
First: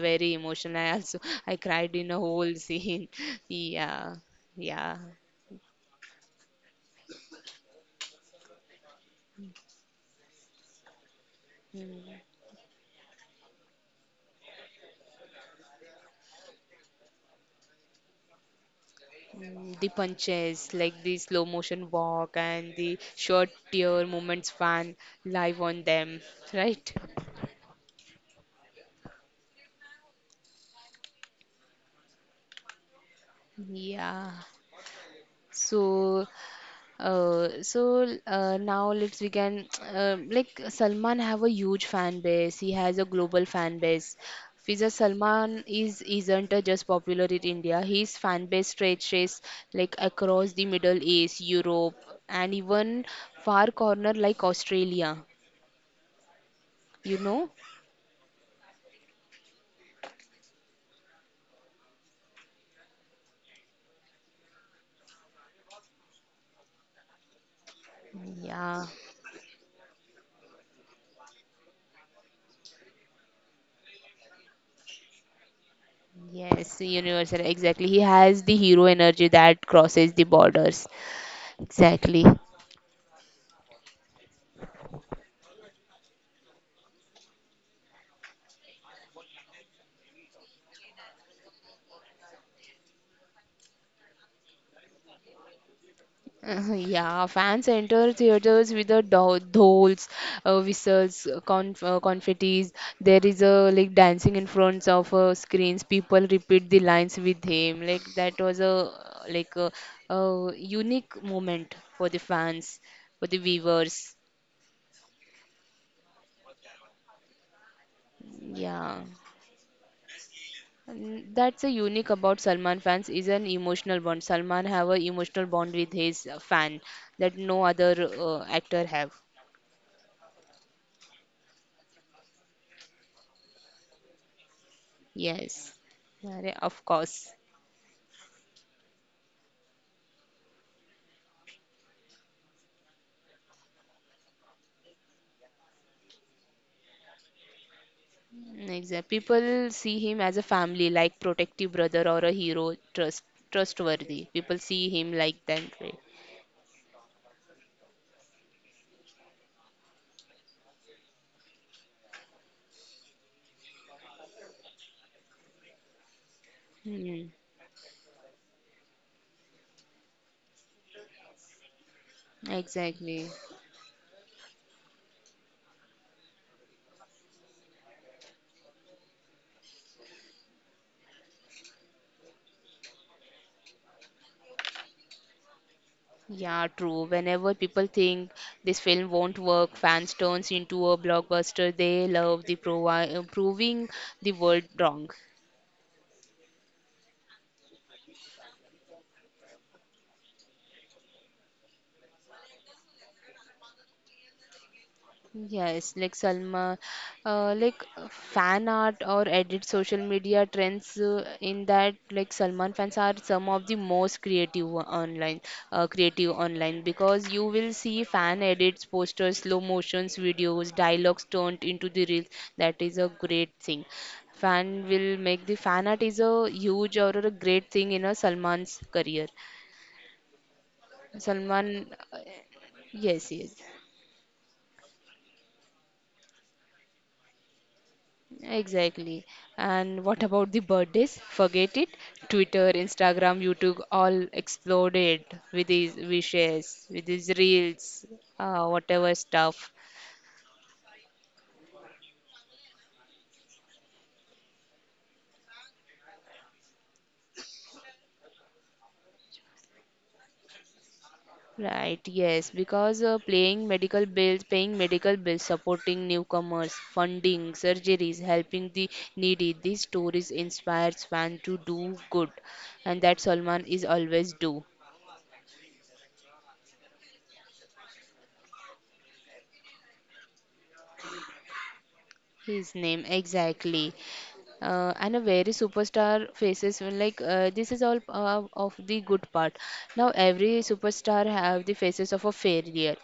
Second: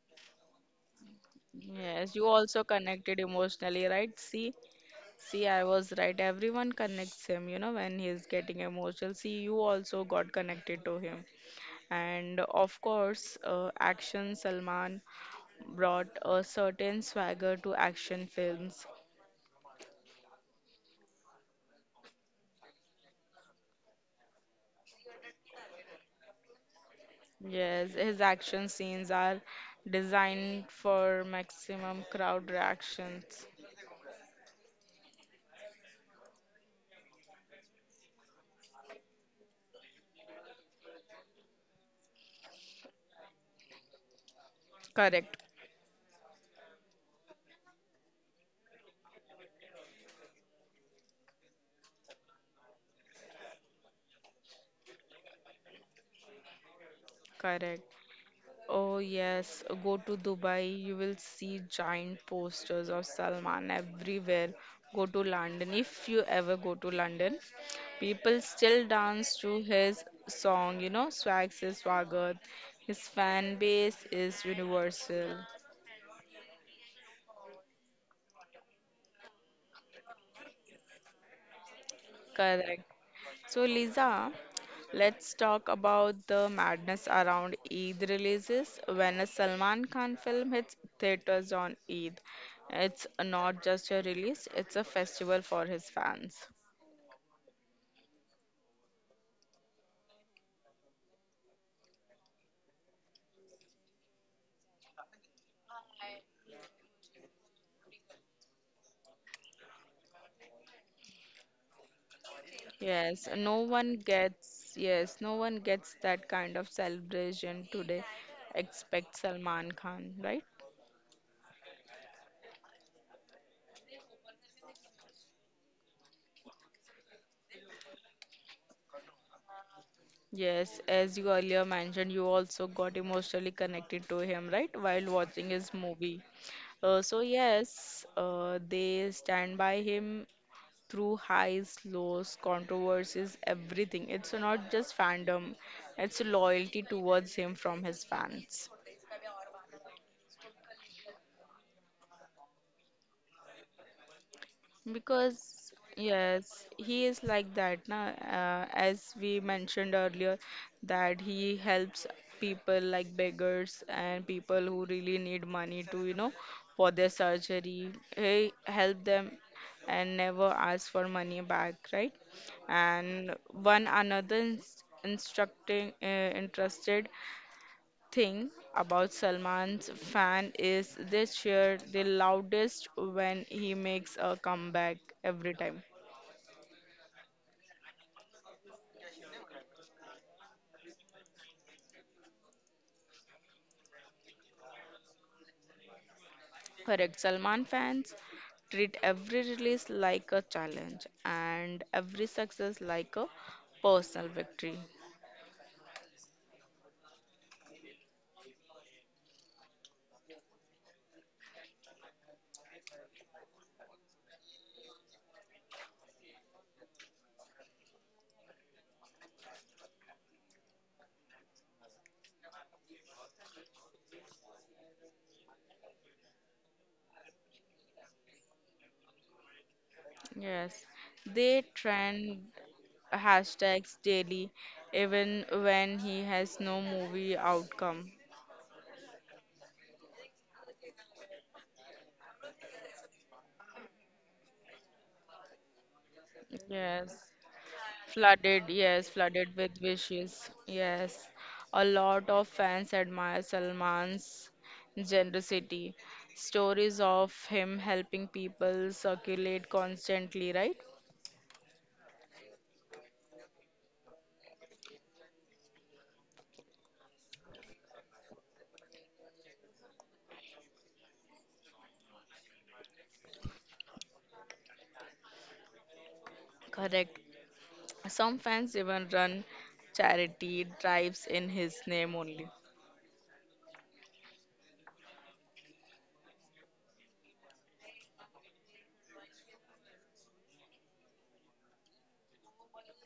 very emotional. I also I cried in
Yes,
a
you
whole
also
scene.
connected emotionally,
Yeah,
right? See,
yeah.
see, I was right. Everyone connects him, you know, when he's getting emotional. See, you also got connected to him. And of course, action Salman brought a certain swagger to action films.
Mm, the punches, like the slow motion walk and the short tear moments fan live on them, right?
Yes, his action scenes are designed for maximum crowd reactions.
Yeah. So now let's we can like Salman have a huge fan base. He has a global fan base. Fiza
Correct,
Salman is isn't just popular in India. His fan base stretches like across the Middle East, Europe, and even far corner like Australia. You know?
correct. Oh, yes, go to Dubai, you will see giant posters of Salman everywhere. Go to London, if you ever go to London, people
Yeah.
still dance to his song, you know, Swag Se Swagat. His fan base is universal.
Yes, universal. Exactly. He has the hero energy that crosses the borders. Exactly.
Correct. So, Lisa, let's talk about the madness around Eid releases. When a Salman Khan film hits theaters on Eid, it's not just a release, it's a festival for his fans.
Yeah, fans enter theaters with the dhols, whistles, confettis. There is a like dancing in front of screens. People repeat the lines with him. Like that was a like a unique moment for the fans,
Yes,
for the
no one
viewers.
gets, yes, no one gets that kind of celebration today
Yeah.
except Salman Khan, right?
And that's a unique about Salman fans is an emotional bond. Salman have a emotional bond with his fan that no other actor have.
Yes, as you earlier mentioned, you also got emotionally connected to him, right? While watching his
Yes,
movie.
Arey, of
So
course.
yes, they stand by him through highs, lows, controversies, everything. It's not just fandom; it's loyalty towards him from his fans.
Exact. People see him as a family, like protective brother or a hero, trustworthy. People see him like
Because,
that way.
yes, he is like that, na? As we mentioned earlier, that he helps people like beggars and people who really need money to, you know, for their
Hmm.
surgery. He help them and never ask for money back, right?
Exactly.
And one another instructing, interested thing about Salman's fan is they cheer the loudest when he makes a comeback every time.
Yeah, true. Whenever people think this film won't work, fans turns into a blockbuster they love, the proving the world wrong.
Correct, Salman fans treat every release like a challenge and every success like a personal victory.
Yes, like Salma, fan art or edit social media trends in that like Salman fans are some of the most creative online, creative online because you will see fan edits, posters, slow motions, videos, dialogues turned into the reels. That is a great thing. Fan will make the fan art is a huge or a great thing in a Salman's career.
Yes, they
Salman, uh,
trend
yes, yes.
hashtags daily even when he has no movie outcome.
Exactly. And what about the birthdays? Forget it. Twitter, Instagram, YouTube all exploded with these wishes, with these
Yes.
reels,
Flooded, yes,
whatever
flooded
stuff.
with wishes, yes. A lot of fans admire Salman's generosity. Stories of him helping people circulate constantly, right?
Right, yes, because paying medical bills, supporting newcomers, funding surgeries, helping the needy. These stories inspires fans to do good, and that Salman is always do.
Correct. Some fans even run charity drives in his name only.
His name exactly. And a very superstar faces when, like this is all of the good part. Now every superstar have the faces of a failure,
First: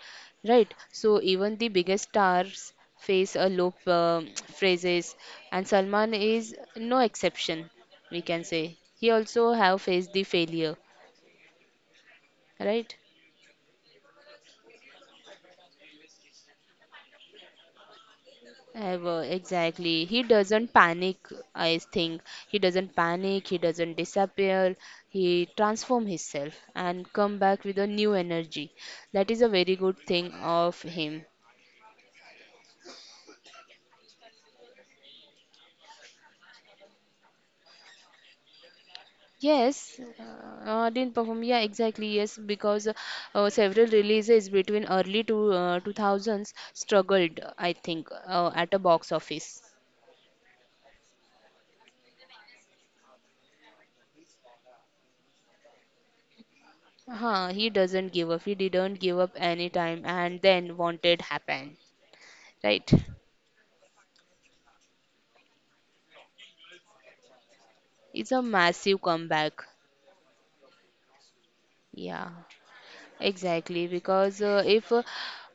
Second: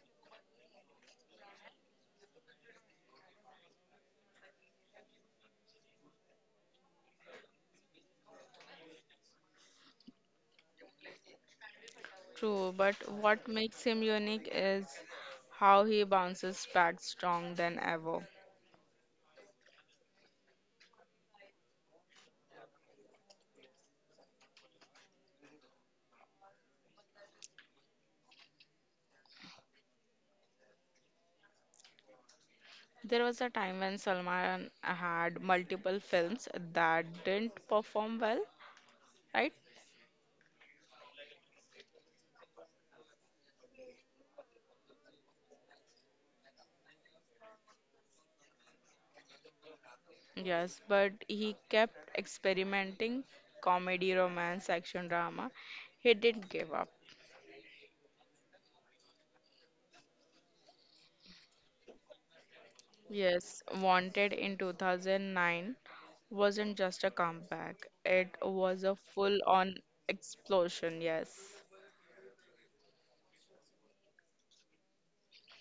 right? So even the biggest stars face a low phrases, and Salman is no exception. We can say he also have faced the failure,
True, but
right?
what makes him unique is how he bounces back strong than ever.
Ever, exactly. He doesn't panic, I think. He doesn't panic, he doesn't disappear. He transform himself and come back with a new energy. That is a very good thing of him.
There was a time when Salman had multiple films that didn't perform well, right?
Yes, didn't perform. Yeah, exactly. Yes, because several releases between early to 2000s struggled, I think, at a box office.
Yes, but he kept experimenting comedy, romance, action, drama. He didn't give up.
Huh, he doesn't give up. He didn't give up any time and then wanted happen, right?
Yes, Wanted in 2009 wasn't just a comeback, it
It's a
was a
massive
full
comeback.
on explosion. Yes,
Yeah, exactly. Because if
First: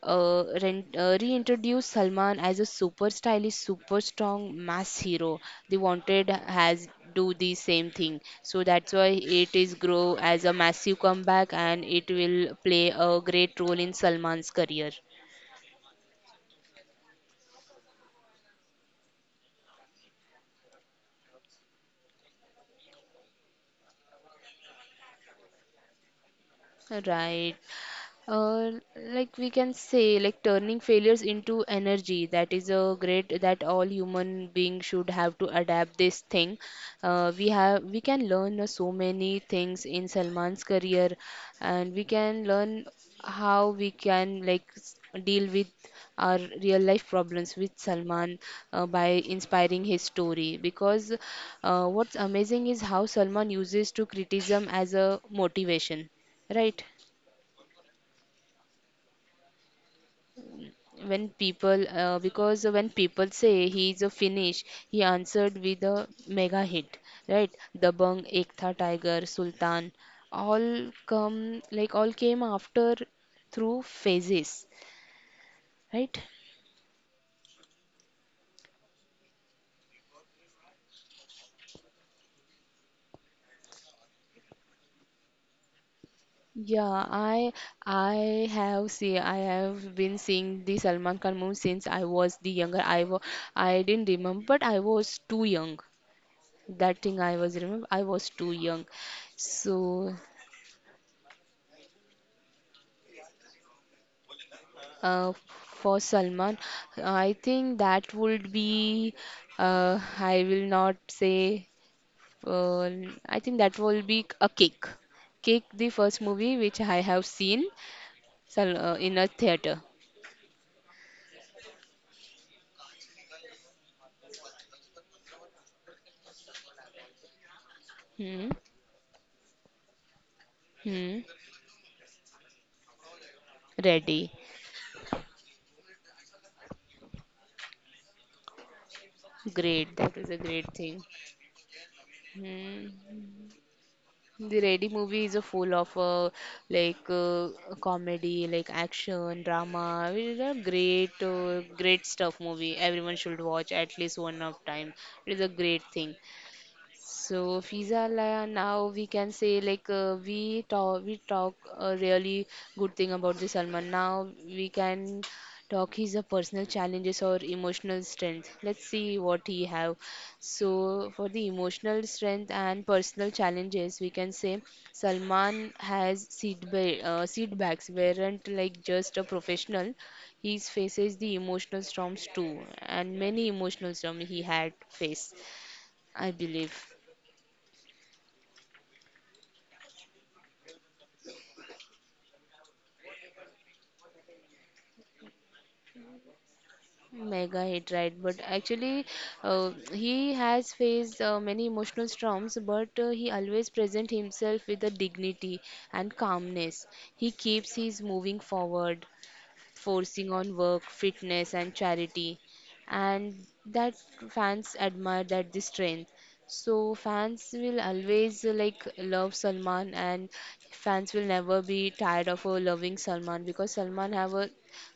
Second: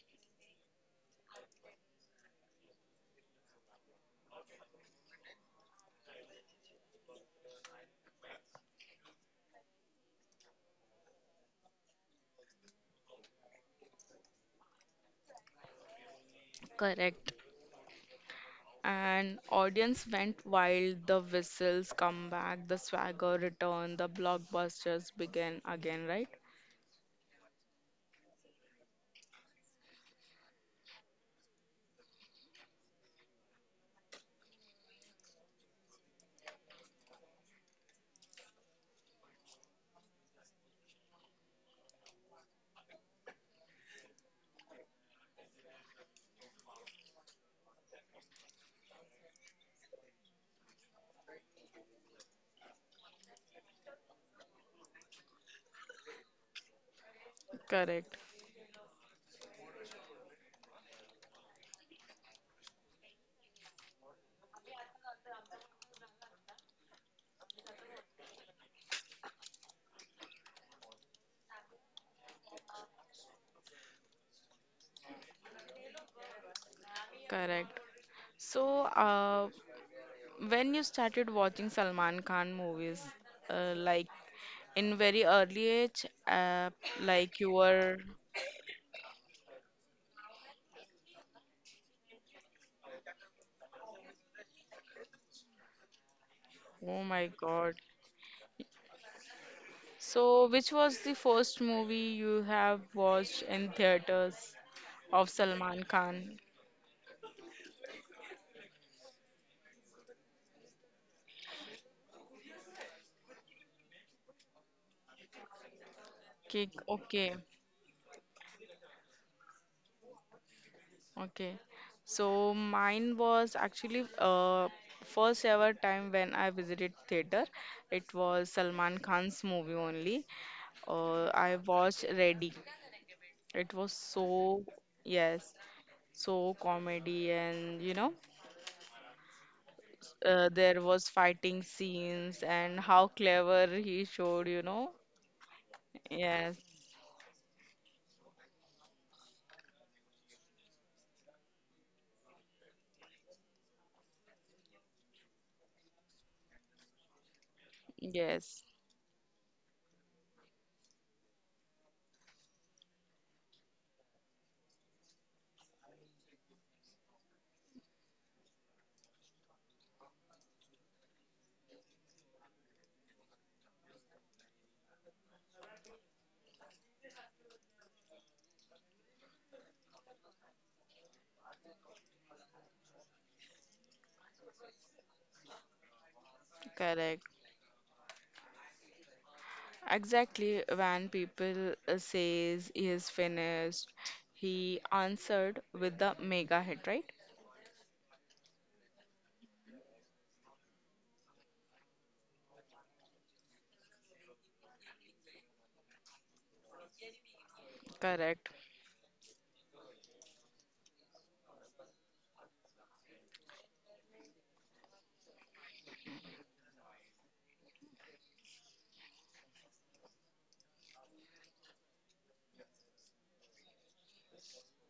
re reintroduce Salman as a super stylish, super strong mass hero, they wanted has do the same thing. So that's why it is grow as a massive comeback, and it will play a great role in Salman's career.
correct. And audience went wild, the whistles come back, the swagger returned, the blockbusters began again, right?
Right. Like we can say, like turning failures into energy. That is a great that all human beings should have to adapt this thing. We can learn so many things in Salman's career, and we can learn how we can deal with our real life problems with Salman by inspiring his story. Because what's amazing is how Salman uses to criticism as a motivation, right?
Correct,
When people say he is a Finnish, he answered with a mega hit, right? Dabang, Ekta Tiger, Sultan, all come like all came after through phases, right?
correct. So, when you started watching Salman Khan movies, like in very early age,
Yeah,
like you were,
I have been seeing the Salman Khan movie since I was the younger. I didn't remember, but I was too young. That
oh
thing
my
I was
God.
remember I was too young. So
So, which was the first movie you have watched in theaters of
uh,
Salman
for
Khan?
Salman, I think that would be, I will not say, uh, I think that will be a cake. Cake, the first movie which
Okay,
I have
okay.
seen in a theater.
Okay, so mine was actually first ever time when I visited theater. It
Hmm.
was Salman Khan's movie only.
Hmm.
I watched Ready. It was
Ready.
so, yes, so comedy and you know,
Great. That is a great
there
thing.
was fighting scenes
Hmm.
and how clever he
The
showed, you
Ready
know.
movie is a full of
Yes,
like uh, comedy, like action, drama. It is a great, great stuff movie. Everyone should watch at least one of time. It is a great thing. So Fiza,
yes,
now we can say like we talk a really good thing about the Salman. Now we can talk his personal challenges or emotional strength. Let's see what he have. So for the emotional strength and personal challenges, we can say Salman has setbacks weren't like just a professional. He faces the emotional storms too, and many emotional storms he had faced, I believe.
correct. Exactly when people says he is finished, he answered with the mega hit, right?
Mega hit, right? But actually, he has faced many emotional storms, but he always present himself with a dignity and calmness. He keeps his moving
Correct,
forward, forcing on work, fitness, and charity. And that fans admire that the strength. So fans will always like love Salman, and fans will never be tired of loving Salman because Salman have a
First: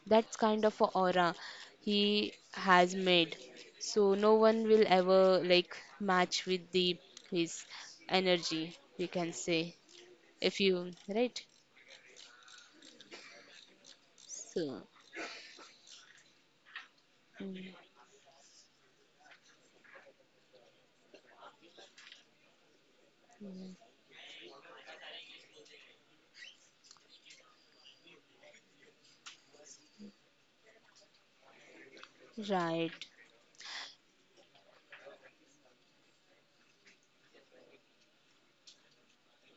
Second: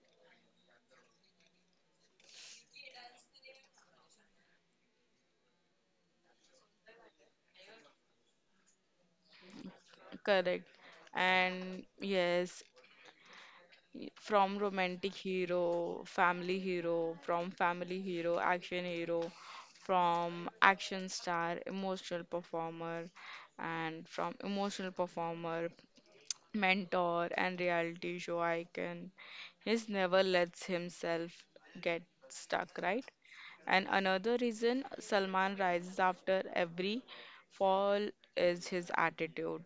that kind of a aura he has made. So no one will ever like match with the his energy. We can say if
correct.
you right.
And yes, from
So
romantic hero, family hero, from
mm,
family hero, action hero, from action star, emotional performer, and from emotional performer, mentor and reality show icon. He's never lets himself get stuck,
right.
right? And another reason Salman rises after every fall is his attitude.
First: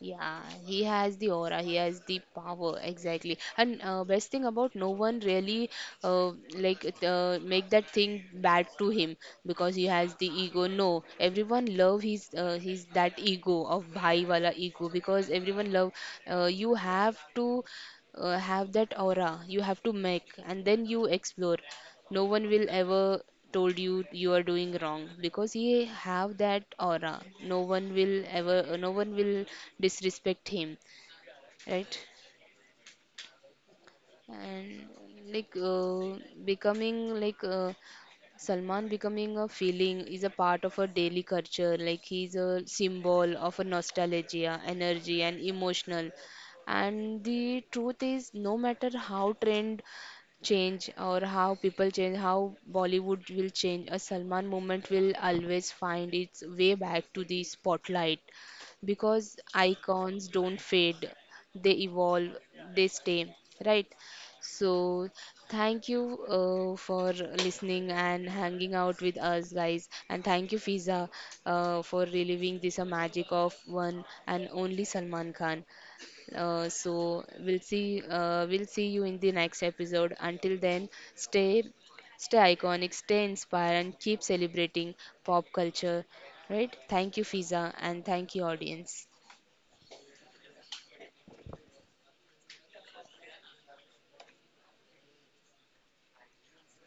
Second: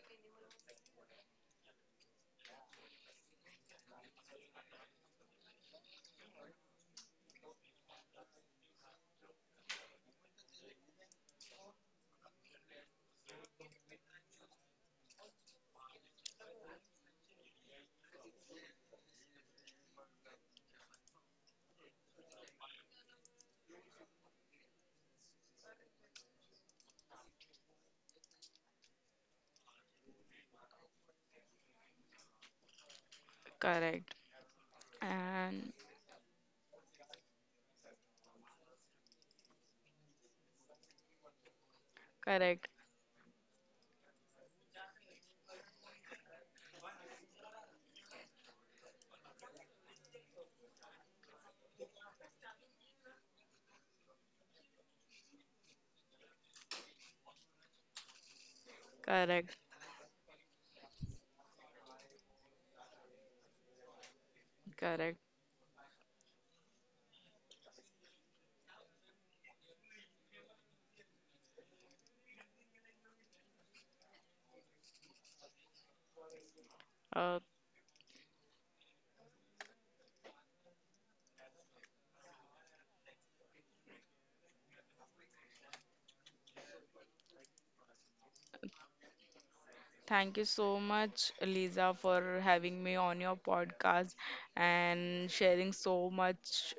Yeah, he has the aura, he has the power, exactly. And best thing about no one really uh, make that thing bad to him because he has the ego. No, everyone love his that ego of bhai wala ego because everyone love you have to have that aura you have to make and then you explore no one will ever told you you are doing wrong because he have that aura no one will disrespect him, right?
Correct.
And like
And
becoming like Salman becoming a feeling is a part of a daily culture, like he's a
correct,
symbol of a nostalgia, energy, and emotional. And the truth is, no matter how trend change or how people change, how Bollywood will change, a Salman moment will always find its way back to the spotlight because
correct,
icons don't fade, they evolve, they stay, right? So,
correct.
thank you for listening and hanging out with us, guys. And thank you, Fiza, for reliving this magic of one and only Salman Khan.
Uh,
We'll see you in the next episode. Until then, stay, stay iconic, stay inspired, and keep celebrating pop culture. Right? Thank you, Fiza, and thank you, audience.
Thank you so much, Lisa, for having me on your podcast and sharing so much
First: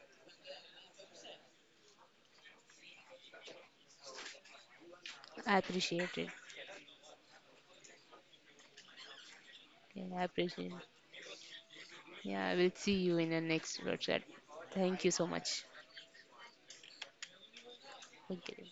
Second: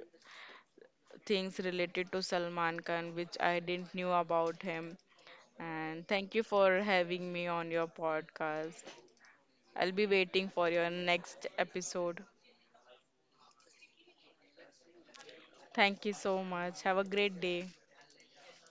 things related to Salman Khan, which I didn't knew about him.
I
And
appreciate it.
thank you for having me on your podcast. I'll
Yeah,
be
I
waiting for
appreciate it.
your next episode.
Yeah, I will see you in the next workshop. Thank you so much.
Thank you so much. Have a great day.
Okay.